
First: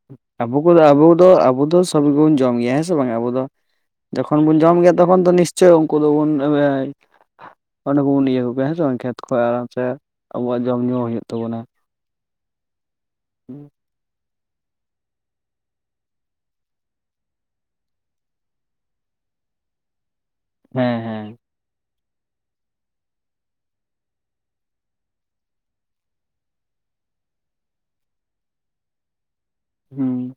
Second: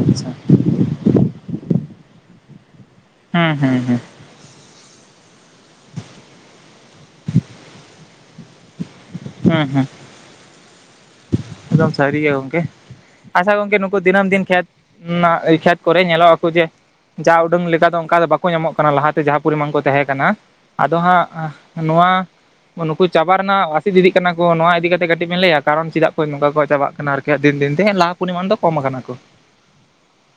ᱟᱪᱪᱷᱟ ᱟᱵᱩ ᱠᱚᱫᱚ ᱟᱵᱩ ᱫᱚ ᱟᱵᱩ ᱫᱚ ᱥᱚᱵᱤ ᱠᱚᱵᱚᱱ ᱡᱚᱢ ᱜᱮᱭᱟ ᱦᱮᱸ ᱥᱮ ᱵᱟᱝ ᱟᱵᱩ ᱫᱚ ᱦᱩᱸ ᱦᱩᱸ ᱦᱩᱸ ᱡᱚ ᱠᱷᱚᱱ ᱵᱚᱱ ᱡᱚᱢ ᱜᱮᱭᱟ ᱛᱚᱠᱷᱚᱱ ᱫᱚ ᱱᱤᱥᱪᱳᱭ ᱩᱱᱠᱩ ᱫᱚᱵᱚᱱ ᱚᱱᱮ ᱠᱚᱵᱚᱱ ᱤᱭᱟᱹ ᱠᱚᱜᱮᱭᱟ ᱦᱮᱸᱥᱮ ᱵᱟᱝ ᱠᱷᱮᱛ ᱦᱳᱭ ᱟᱨᱚ ᱦᱩᱸ ᱱᱚᱛᱮ ᱦᱩᱸ ᱟᱵᱩᱣᱟᱜ ᱡᱚᱢ ᱧᱩ ᱦᱩᱭᱩᱜ ᱛᱟᱵᱩᱱᱟ᱾ ᱮᱠᱫᱚᱢ ᱥᱟᱲᱤ ᱜᱮ ᱜᱚᱝᱠᱮ ᱟᱪᱪᱷᱟ ᱜᱚᱝᱠᱮ, ᱫᱤᱱᱟᱹᱢ ᱫᱤᱱ ᱠᱷᱮᱛ ᱠᱷᱮᱛ ᱠᱚᱨᱮ ᱧᱮᱞᱚᱜ ᱟᱠᱚ ᱡᱮ ᱡᱟ ᱩᱰᱟᱹᱝ ᱞᱮᱠᱟ ᱫᱚ ᱚᱱᱠᱟ ᱫᱚ ᱵᱟᱠᱚ ᱧᱟᱢᱚᱜ ᱠᱟᱱᱟ ᱞᱟᱦᱟᱛᱮ ᱡᱟᱦᱟᱸ ᱯᱚᱨᱤᱢᱟᱱ ᱠᱚ ᱛᱟᱦᱮᱸ ᱠᱟᱱᱟ᱾ ᱦᱮᱸ ᱟᱫᱚ ᱦᱟᱸᱜ ᱦᱮᱸ ᱱᱚᱣᱟ ᱱᱩᱠᱩ ᱪᱟᱵᱟ ᱨᱮᱱᱟᱜ ᱟᱥᱤᱫ ᱤᱫᱤᱜ ᱠᱟᱱᱟ ᱠᱩ ᱱᱚᱣᱟ ᱤᱫᱤ ᱠᱟᱛᱮ ᱠᱟᱴᱤᱡ ᱵᱮᱱ ᱞᱟᱹᱭᱟ ᱠᱟᱨᱚᱱ ᱪᱮᱫᱟᱜ ᱠᱚ ᱱᱚᱝᱠᱟ ᱠᱚ ᱪᱟᱵᱟᱜ ᱠᱟᱱᱟ ᱟᱨᱠᱤ ᱫᱤᱱ ᱫᱤᱱᱛᱮ ᱦᱮᱸ ᱞᱟᱦᱟ ᱯᱚᱨᱤᱢᱟᱱ ᱫᱚ ᱠᱚᱢ ᱠᱟᱱᱟ ᱠᱩ᱾ ᱦᱩᱸ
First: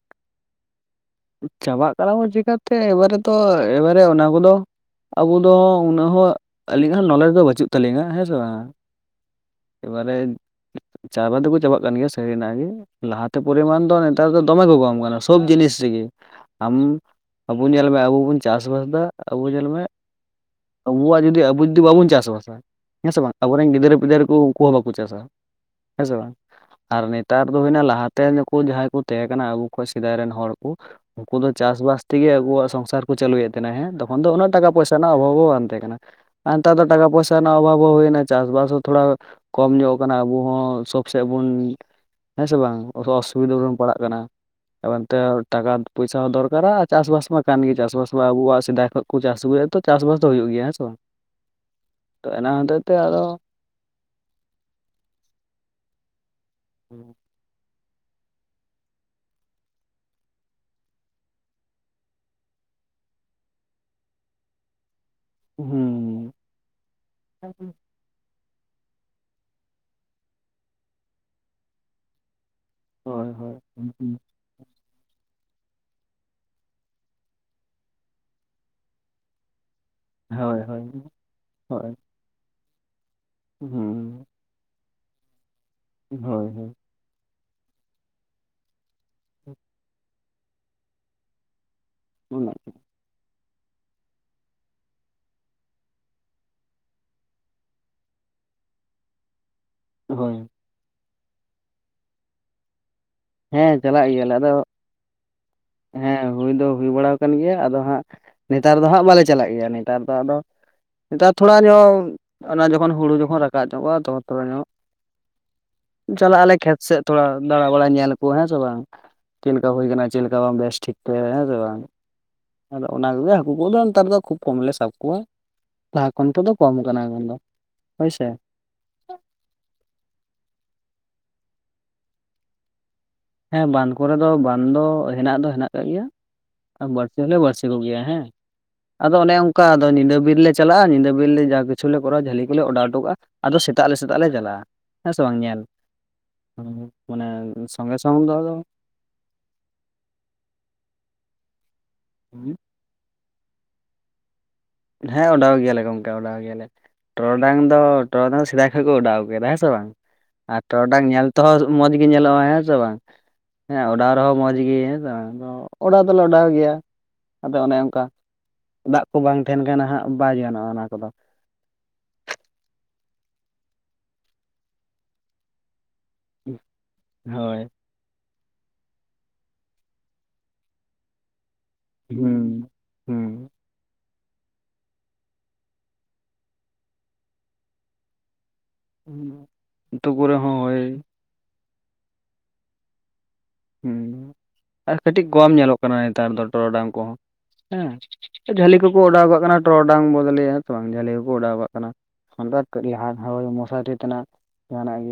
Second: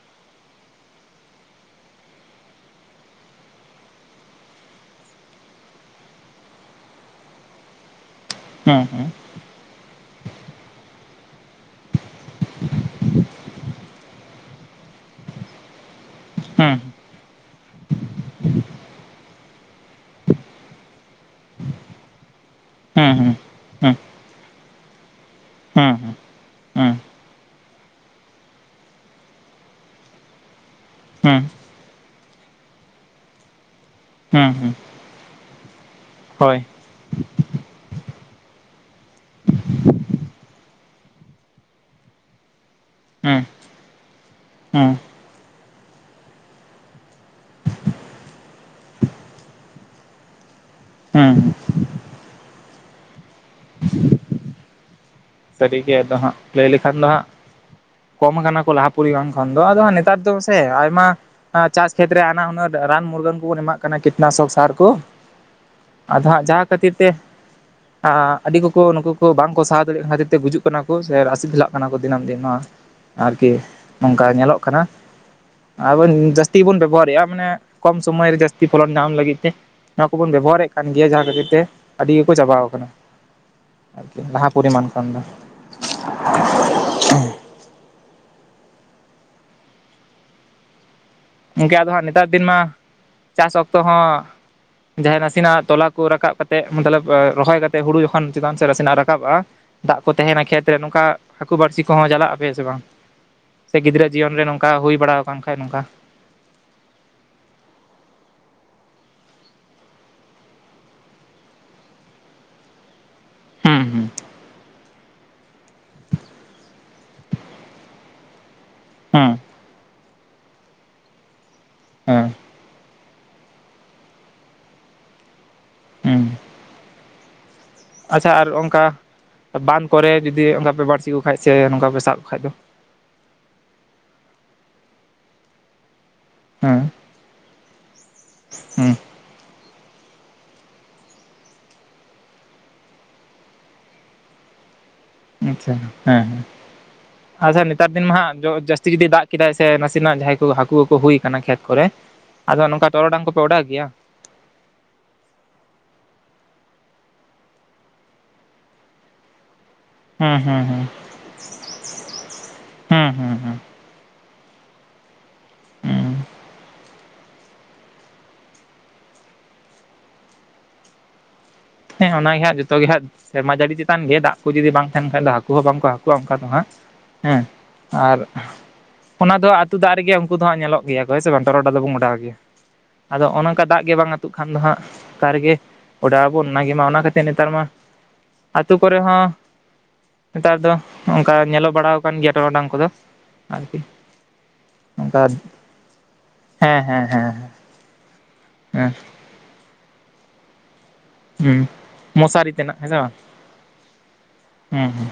ᱪᱟᱵᱟᱜ ᱠᱟᱱᱟ ᱵᱚᱱ ᱪᱤᱠᱟᱹᱛᱮ ᱮᱵᱟᱨᱮ ᱛᱚ ᱮᱵᱟᱨᱮ ᱚᱱᱟ ᱠᱚᱫᱚ ᱟᱵᱩ ᱫᱚ ᱩᱱᱟᱹᱜ ᱦᱚᱸ ᱟᱞᱤᱧᱟᱜ ᱦᱚᱸ ᱱᱚᱞᱮᱡᱽ ᱫᱚ ᱵᱟᱪᱩᱜ ᱛᱟᱹᱞᱤᱧᱟ ᱦᱮᱸ ᱥᱮ ᱵᱟᱝ ᱦᱩᱸ ᱮᱵᱟᱨᱮ ᱪᱟᱵᱟ ᱫᱩᱠᱚ ᱪᱟᱵᱟᱜ ᱠᱟᱱ ᱜᱮᱭᱟ ᱥᱮ ᱥᱟᱨᱤᱱᱟᱜ ᱜᱤ ᱞᱟᱦᱟᱛᱮ ᱯᱚᱨᱤᱢᱟᱱ ᱫᱚ ᱱᱮᱛᱟᱨ ᱫᱚ ᱫᱚᱢᱮ ᱠᱚ ᱠᱚᱢ ᱠᱟᱱᱟ ᱥᱚᱵᱽ ᱡᱤᱱᱤᱥ ᱨᱤᱜᱤ᱾ ᱦᱩᱸ ᱟᱢ ᱟᱵᱩ ᱧᱮᱞ ᱢᱮ ᱟᱵᱩ ᱵᱚᱱ ᱪᱟᱥᱵᱟᱥ ᱫᱟ ᱟᱵᱩ ᱧᱮᱞᱢᱮ ᱟᱵᱩᱣᱟᱜ ᱡᱩᱫᱤ ᱟᱵᱚ ᱡᱩᱫᱤ ᱵᱟᱵᱚᱱ ᱪᱟᱥ ᱵᱟᱥᱟ ᱦᱮᱸ ᱦᱩᱸ ᱥᱮ ᱵᱟᱝ ᱦᱩᱸ ᱟᱵᱚᱨᱮᱱ ᱦᱩᱸ ᱜᱤᱫᱟᱹᱨᱟᱹ ᱯᱤᱫᱟᱹᱨ ᱠᱩ ᱩᱱᱠᱩ ᱦᱚᱸᱵᱟᱠᱳ ᱪᱟᱥᱼᱟ ᱦᱩᱸ ᱦᱮᱸ ᱥᱮ ᱵᱟᱝ ᱦᱩᱸ ᱟᱨ ᱱᱮᱛᱟᱨ ᱫᱚ ᱦᱩᱭᱱᱟ ᱞᱟᱦᱟᱛᱮ ᱱᱩᱠᱩ ᱡᱟᱦᱟᱸᱭ ᱠᱚ ᱛᱟᱦᱮᱸ ᱠᱟᱱᱟ ᱟᱵᱩ ᱠᱷᱚᱱᱚᱡ ᱥᱮᱫᱟᱭ ᱨᱮᱱ ᱦᱚᱲ ᱠᱚ ᱩᱱᱠᱩ ᱦᱩᱸ ᱫᱚ ᱪᱟᱥ-ᱵᱟᱥ ᱛᱮᱜᱮ ᱟᱵᱩᱭᱟᱜ ᱥᱚᱝᱥᱟᱨ ᱠᱚ ᱪᱟᱞᱩᱭᱮᱫ ᱛᱟᱦᱮᱸᱱᱟ ᱦᱮᱸ ᱛᱚᱠᱷᱚᱱ ᱫᱚ ᱦᱩᱸ ᱩᱱᱟᱹᱜ ᱴᱟᱠᱟ ᱦᱩᱸ ᱯᱚᱭᱥᱟ ᱨᱮᱱᱟᱜ ᱚᱵᱷᱟᱵ ᱦᱚᱸ ᱵᱟᱝ ᱛᱟᱦᱮᱸ ᱠᱟᱱᱟ᱾ ᱟᱨ ᱦᱳᱭ ᱱᱮᱛᱟᱨ ᱫᱚ ᱴᱟᱠᱟ ᱯᱚᱭᱥᱟ ᱨᱮᱱᱟᱜ ᱚᱵᱷᱟᱵᱽ ᱦᱚᱸ ᱦᱩᱭᱱᱟ, ᱪᱟᱥ ᱵᱟᱥ ᱦᱚᱸ ᱛᱷᱚᱲᱟ ᱠᱚᱢ ᱧᱚᱜ ᱠᱟᱱᱟ ᱟᱵᱚ ᱦᱚᱸ ᱥᱚᱵ ᱥᱮᱫ ᱵᱚᱱ ᱦᱮᱸ ᱥᱮ ᱵᱟᱝ ᱦᱩᱸ ᱚᱥᱩᱵᱤᱫᱷᱟ ᱨᱮᱵᱚᱱ ᱯᱟᱲᱟᱜ ᱠᱟᱱᱟ ᱦᱩᱸ ᱮᱵᱚᱱᱛᱮ ᱴᱟᱠᱟ ᱯᱚᱭᱥᱟ ᱦᱚᱸ ᱫᱚᱨᱠᱟᱨᱟ ᱟᱨ ᱪᱟᱥ ᱵᱟᱫ ᱢᱟ ᱠᱟᱱ ᱜᱮ ᱪᱟᱥ ᱵᱟᱥ ᱢᱟ ᱟᱵᱚᱣᱟᱜ ᱥᱮᱫᱟᱭ ᱠᱷᱚᱱ ᱠᱚ ᱪᱟᱥ ᱟᱹᱜᱩᱮᱫ ᱛᱚ ᱪᱟᱥ ᱵᱟᱥ ᱫᱚ ᱦᱩᱭᱩᱜ ᱜᱮᱭᱟ ᱾ᱦᱮᱸᱥᱮ ᱵᱟᱝ? ᱦᱮᱸ ᱮᱱᱟ ᱦᱚᱛᱮ ᱛᱮ ᱟᱨᱚ ᱥᱟᱹᱨᱤ ᱜᱮ ᱟᱫᱚ ᱦᱟᱸᱜ ᱞᱟᱹᱭ ᱞᱮᱠᱷᱟᱱ ᱫᱚ ᱦᱟᱸᱜ ᱠᱚᱢ ᱠᱟᱱᱟ ᱠᱚ ᱞᱟᱦᱟ ᱯᱚᱨᱤᱵᱟᱝ ᱠᱷᱚᱱ ᱫᱚ ᱟᱫᱚ ᱱᱮᱛᱟᱨ ᱫᱚᱥᱮ ᱟᱭᱢᱟ ᱪᱟᱥ ᱠᱷᱮᱛᱨᱮ ᱦᱟᱱᱟ ᱦᱩᱱᱟᱹᱨ ᱨᱟᱱ ᱢᱩᱨᱜᱟᱹᱱ ᱠᱚᱵᱚᱱ ᱮᱢᱟᱜ ᱠᱟᱱᱟ ᱠᱤᱴᱱᱟᱜᱥᱚᱨ ᱥᱟᱨ ᱠᱚ᱾ ᱦᱩᱸ ᱟᱫᱚ ᱦᱟᱸᱜ ᱡᱟᱦᱟᱸ ᱠᱷᱟᱹᱛᱤᱨ ᱛᱮ ᱟᱹᱰᱤ ᱠᱚᱠᱚ ᱱᱩᱠᱩ ᱠᱚ ᱵᱟᱝᱠᱚ ᱥᱟᱦᱟᱣ ᱫᱟᱲᱮᱭᱟᱜ ᱠᱷᱟᱹᱛᱤᱨ ᱛᱮ ᱛᱮ ᱜᱩᱡᱩᱜ ᱠᱟᱱᱟ ᱠᱚ ᱥᱮ ᱨᱟᱥᱤᱫ ᱦᱮᱞᱟᱜ ᱠᱟᱱᱟ ᱠᱚ ᱫᱤᱱᱟᱹᱢ ᱫᱤᱱ ᱱᱚᱣᱟ ᱦᱳᱭ ᱟᱨᱠᱤ ᱦᱳᱭ ᱱᱚᱝᱠᱟ ᱧᱮᱞᱚᱜ ᱠᱟᱱᱟ ᱟᱵᱚ ᱡᱟᱹᱥᱛᱤ ᱵᱚᱱ ᱵᱮᱵᱚᱦᱟᱨᱮᱫᱼᱟ ᱢᱟᱱᱮ ᱠᱚᱢ ᱥᱚᱢᱚᱭ ᱨᱮ ᱡᱟᱹᱥᱛᱤ ᱯᱷᱚᱞᱚᱱ ᱧᱟᱢ ᱞᱟᱹᱜᱤᱫ ᱛᱮ᱾ ᱱᱚᱣᱟ ᱠᱚᱵᱚᱱ ᱦᱳᱭ ᱵᱮᱵᱚᱦᱟᱨᱮᱫ ᱦᱳᱭ ᱠᱟᱱ ᱜᱮᱭᱟ ᱡᱟᱦᱟᱸ ᱠᱷᱟᱹᱛᱤᱨ ᱛᱮ ᱦᱳᱭ ᱟᱹᱰᱤ ᱜᱮᱠᱚ ᱪᱟᱵᱟᱣ ᱟᱠᱟᱱᱟ ᱟᱨᱠᱤ ᱦᱩᱸ ᱞᱟᱦᱟ ᱯᱚᱨᱤᱢᱟᱱ ᱠᱷᱚᱱ ᱫᱚ ᱦᱳᱭ ᱦᱳᱭ <unintelligible> ᱜᱚᱢᱠᱮ ᱟᱫᱚ ᱦᱟᱜ ᱱᱮᱛᱟᱨ ᱫᱤᱱ ᱩᱱᱟᱹᱜ ᱢᱟ ᱪᱟᱥ ᱚᱠᱛᱚ ᱦᱚᱸ ᱡᱟᱦᱟᱸᱭ ᱱᱟᱥᱮᱱᱟᱜ ᱛᱚᱞᱟ ᱠᱚ ᱨᱟᱠᱟᱵ ᱠᱟᱛᱮ ᱢᱚᱛᱞᱚᱵ ᱨᱚᱦᱚᱭ ᱠᱟᱛᱮᱫ ᱦᱩᱲᱩ ᱡᱚᱠᱷᱚᱱ ᱪᱮᱛᱟᱱ ᱥᱮᱫ ᱱᱟᱥᱮᱱᱟᱜ ᱨᱟᱠᱟᱵᱼᱟ ᱫᱟᱜ ᱠᱚ ᱦᱳᱭ ᱛᱟᱦᱮᱸᱱᱟ ᱠᱷᱮᱛ ᱨᱮ ᱱᱚᱝᱠᱟ ᱦᱟᱹᱠᱩ ᱵᱟᱹᱲᱥᱤ ᱠᱚᱦᱚᱸ ᱪᱟᱞᱟᱜ ᱟᱯᱮ ᱥᱮ ᱵᱟᱝ? ᱥᱮ ᱦᱮᱸ ᱪᱟᱞᱟᱜ ᱜᱤᱫᱽᱨᱟᱹ ᱜᱮᱭᱟᱞᱮ ᱡᱤᱭᱚᱱ ᱨᱮ ᱟᱫᱚ ᱱᱚᱝᱠᱟ ᱦᱩᱭ ᱵᱟᱲᱟ ᱟᱠᱟᱱ ᱠᱷᱟᱱ ᱱᱚᱝᱠᱟ ᱦᱮᱸ ᱦᱩᱭ ᱫᱚ ᱦᱩᱭ ᱵᱟᱲᱟ ᱟᱠᱟᱱ ᱜᱮᱭᱟ ᱟᱫᱚ ᱦᱟᱸᱜ ᱱᱮᱛᱟᱨ ᱫᱚ ᱦᱟᱸᱜ ᱵᱟᱞᱮ ᱪᱟᱞᱟᱜ ᱜᱮᱭᱟ, ᱱᱮᱛᱟᱨ ᱫᱚ ᱟᱫᱚ ᱱᱮᱛᱟᱨ ᱛᱷᱚᱲᱟ ᱧᱚᱜ ᱚᱱᱟ ᱡᱚᱠᱷᱚᱱ ᱦᱩᱲᱩ ᱦᱚᱸ ᱨᱟᱠᱟᱵ ᱧᱚᱜᱚᱜᱼᱟ ᱦᱩᱸ ᱛᱚ ᱛᱷᱚᱲᱟ ᱧᱚᱜ ᱪᱟᱞᱟᱜ ᱟᱞᱮ ᱠᱷᱮᱛ ᱥᱮᱫ ᱛᱷᱚᱲᱟ ᱫᱟᱲᱟ ᱵᱟᱲᱟ ᱧᱮᱞ᱾ ᱦᱮᱸ ᱥᱮ ᱵᱟᱝ ᱦᱩᱸ ᱦᱩᱸ ᱪᱮᱫ ᱞᱮᱠᱟ ᱦᱩᱭ ᱠᱟᱱᱟ ᱪᱮᱫ ᱞᱮᱠᱟ ᱵᱟᱝ ᱵᱮᱥ ᱴᱷᱤᱠ ᱦᱮᱸ ᱥᱮ ᱵᱟᱝ ᱦᱮᱸ ᱟᱫᱚ ᱚᱱᱟ ᱠᱚᱜᱮ ᱦᱟᱹᱠᱩ ᱠᱚᱫᱚ ᱱᱮᱛᱟᱨ ᱫᱚ ᱠᱷᱩᱵ ᱠᱚᱢᱞᱮ ᱥᱟᱵ ᱠᱚᱣᱟ᱾ ᱞᱟᱦᱟ ᱦᱩᱸ ᱠᱷᱚᱱ ᱛᱮᱫᱚ ᱠᱚᱢ ᱠᱟᱱᱟ ᱮᱠᱷᱚᱱ ᱫᱚ ᱦᱳᱭᱥᱮ ᱟᱪᱪᱷᱟ ᱟᱨ ᱚᱱᱠᱟ ᱵᱟᱸᱫ ᱠᱚᱨᱮ ᱡᱩᱫᱤ ᱚᱱᱠᱟ ᱯᱮ ᱵᱟᱹᱲᱥᱤ ᱠᱚ ᱠᱷᱟᱡ ᱥᱮ ᱱᱚᱝᱠᱟ ᱯᱮ ᱥᱟᱵ ᱠᱚ ᱠᱷᱟᱡ ᱫᱚ ᱦᱮᱸ ᱵᱟᱸᱫᱷ ᱠᱚᱨᱮ ᱫᱚ ᱵᱟᱸᱫ ᱫᱚ ᱦᱮᱱᱟᱜ ᱫᱚ ᱦᱮᱱᱟᱜ ᱟᱠᱟᱜ ᱜᱮᱭᱟ ᱦᱮᱸ ᱵᱟᱹᱲᱥᱤ <unintelligible> ᱵᱟᱹᱲᱥᱤ ᱠᱚᱜᱮᱭᱟ ᱦᱮᱸ ᱦᱮᱸ ᱟᱫᱚ ᱚᱱᱮ ᱚᱱᱠᱟ ᱟᱫᱚ ᱧᱤᱫᱟᱹ ᱵᱤᱨ ᱞᱮ ᱪᱟᱞᱟᱜᱼᱟ ᱧᱤᱫᱟᱹ ᱵᱤᱨ ᱨᱮ ᱡᱟ ᱠᱤᱪᱷᱩᱞᱮ ᱠᱚᱨᱟᱣᱟ ᱡᱟᱹᱞᱤ ᱠᱚᱞᱮ ᱚᱰᱟᱣ ᱚᱴᱚ ᱠᱟᱜᱼᱟ᱾ ᱟᱫᱚ ᱥᱮᱛᱟᱜ ᱞᱮ ᱥᱮᱛᱟᱜ ᱞᱮ ᱪᱟᱞᱟᱜᱼᱟ ᱦᱮᱸ ᱥᱮ ᱵᱟᱝ ᱧᱮᱞ, ᱟᱪᱪᱷᱟ ᱦᱮᱸ ᱦᱮᱸ ᱢᱟᱱᱮ ᱟᱪᱪᱷᱟ ᱱᱮᱛᱟᱨ ᱥᱚᱸᱜᱮ ᱫᱤᱱ ᱥᱚᱝ ᱫᱚ ᱢᱟᱜ ᱟᱫᱚ ᱡᱟᱹᱥᱛᱤ ᱡᱩᱫᱤ ᱫᱟᱜ ᱠᱮᱫᱟᱭ ᱥᱮ ᱱᱟᱥᱮᱱᱟᱜ ᱡᱟᱦᱟᱸᱭ ᱠᱚ ᱦᱟᱹᱠᱩ ᱠᱚ ᱦᱩᱭ ᱠᱟᱱᱟ ᱠᱷᱮᱛ ᱠᱚᱨᱮ ᱟᱫᱚ ᱱᱚᱝᱠᱟ ᱛᱚᱨᱚᱰᱟᱝ ᱠᱚ ᱯᱮ ᱚᱰᱟᱣ ᱜᱮᱭᱟ? ᱦᱮᱸ ᱚᱰᱟᱣ ᱜᱮᱭᱟᱞᱮ ᱜᱚᱝᱠᱮ ᱚᱰᱟᱣ ᱜᱮᱭᱟᱞᱮ᱾ ᱴᱚᱨᱚᱰᱟᱝ ᱫᱚ ᱴᱚᱨᱰᱟᱝ ᱫᱚ ᱥᱮᱫᱟᱭ ᱠᱷᱚᱱ ᱠᱚ ᱚᱰᱟᱣ ᱠᱮᱫᱟ ᱦᱮᱸ ᱥᱮ ᱵᱟᱝ᱾ ᱦᱩᱸ ᱟᱨ ᱦᱩᱸ ᱦᱩᱸ ᱴᱚᱨᱚᱰᱟᱝ ᱧᱮᱞ ᱛᱮᱦᱚᱸ ᱢᱚᱡᱽ ᱜᱮ ᱧᱮᱞᱚᱜᱼᱟ᱾ ᱦᱮᱸ ᱥᱮ ᱵᱟᱝ? ᱦᱩᱸ ᱦᱩᱸ ᱦᱩᱸ ᱦᱮᱸ ᱚᱰᱟᱣ ᱨᱮᱦᱚᱸ ᱢᱚᱡᱽ ᱜᱮ ᱦᱮᱸᱥᱮ ᱵᱟᱝ ᱟᱫᱚ ᱚᱰᱟᱨ ᱦᱩᱸ ᱫᱚᱞᱮ ᱚᱰᱟᱣ ᱜᱮᱭᱟ, ᱟᱫᱚ ᱚᱱᱮ ᱚᱱᱠᱟ ᱫᱟᱜ ᱠᱚ ᱵᱟᱝ ᱛᱟᱦᱮᱱ ᱠᱷᱟᱱ ᱦᱟᱸᱜ ᱵᱟᱭ ᱜᱟᱱᱚᱜᱼᱟ ᱚᱱᱟ ᱠᱚᱫᱚ᱾ ᱦᱮᱸ ᱚᱱᱟᱜ ᱜᱮ ᱦᱟᱜ ᱡᱚᱛᱚ ᱜᱮ ᱦᱟᱜ ᱥᱮᱨᱢᱟ ᱡᱟᱹᱲᱤ ᱪᱮᱛᱟᱱ ᱜᱮ ᱫᱟᱜ ᱠᱚ ᱡᱩᱫᱤ ᱵᱟᱝ ᱛᱟᱦᱮᱱ ᱠᱷᱟᱱ ᱫᱚ ᱦᱟᱹᱠᱩ ᱦᱚᱸ ᱵᱟᱝᱠᱚ ᱦᱟᱹᱠᱩ ᱦᱟᱹᱠᱩᱼᱟ ᱚᱱᱠᱟ ᱫᱚ ᱦᱟᱸᱜ ᱦᱮᱸ ᱦᱳᱭ ᱟᱨ ᱚᱱᱟ ᱫᱚ ᱟᱹᱛᱩ ᱫᱟᱜ ᱨᱮᱜᱮ ᱩᱱᱠᱩ ᱫᱚ ᱦᱟᱸᱜ ᱧᱮᱞᱚᱜ ᱜᱮᱭᱟ ᱠᱚ ᱦᱮ ᱥᱮ ᱵᱟᱝ ᱟᱱᱴᱚᱨᱚᱰᱟ ᱫᱚᱵᱚᱱ ᱚᱰᱟᱣ ᱜᱮ ᱦᱩᱸ ᱦᱩᱸ ᱟᱫᱚ ᱚᱱᱮ ᱱᱚᱝᱠᱟ ᱫᱟᱜ ᱜᱮ ᱵᱟᱝ ᱟᱹᱛᱩᱜ ᱠᱷᱟᱱ ᱫᱚ ᱦᱟᱸᱜ ᱚᱠᱟ ᱨᱮᱜᱮ ᱚᱰᱟᱣ ᱚᱱᱟᱜᱮ ᱢᱟ ᱚᱱᱟ ᱠᱷᱟᱹᱛᱤᱨ ᱱᱮᱛᱟᱨ ᱢᱟ ᱟᱛᱳ ᱠᱚᱨᱮ ᱦᱚᱸ ᱩᱛᱩ ᱠᱚᱨᱮ ᱦᱚᱸ ᱱᱮᱛᱟᱨ ᱫᱚ ᱦᱳᱭ ᱠᱟ ᱧᱮᱞᱚ ᱵᱟᱲᱟᱣ ᱠᱟᱱ ᱜᱮᱭᱟ ᱴᱚᱨᱚᱰᱟᱝ ᱠᱚᱫᱚ ᱟᱨᱠᱤ ᱦᱮᱸ <inaudible> ᱟᱨ ᱠᱟᱹᱴᱤᱡ ᱚᱱᱠᱟ ᱠᱚᱢ ᱧᱮᱞᱚᱜ ᱠᱟᱱᱟ ᱱᱮᱛᱟᱨ ᱫᱚ ᱦᱮᱸ ᱴᱚᱨᱚᱰᱟᱝ ᱦᱮᱸ ᱠᱚᱦᱚᱸ ᱦᱮᱸ ᱦᱮᱸ ᱡᱷᱟᱹᱞᱤ ᱦᱮᱸ ᱠᱚᱠᱚ ᱚᱰᱟᱣ ᱠᱟᱜ ᱠᱟᱱᱟ ᱴᱚᱨᱚᱰᱟᱝ ᱵᱚᱫᱚᱞᱮ ᱦᱮᱸᱥᱮ ᱵᱟᱝ ᱡᱷᱟᱹᱞᱤ ᱚᱰᱟᱣ ᱦᱩᱸ ᱠᱟᱜ ᱠᱟᱱᱟ ᱢᱚᱥᱟᱨᱤ ᱦᱟᱱᱫᱟᱠ <unintelligible> ᱛᱮᱱᱟᱜ ᱦᱮᱸ ᱠᱟᱹᱨᱤ ᱥᱮ ᱵᱟᱝ <unintelligible> ᱢᱚᱥᱟᱨᱤ ᱛᱟᱱᱟᱜ ᱦᱩᱸ ᱡᱟᱦᱟᱱᱟᱜ ᱦᱩᱸ ᱜᱮ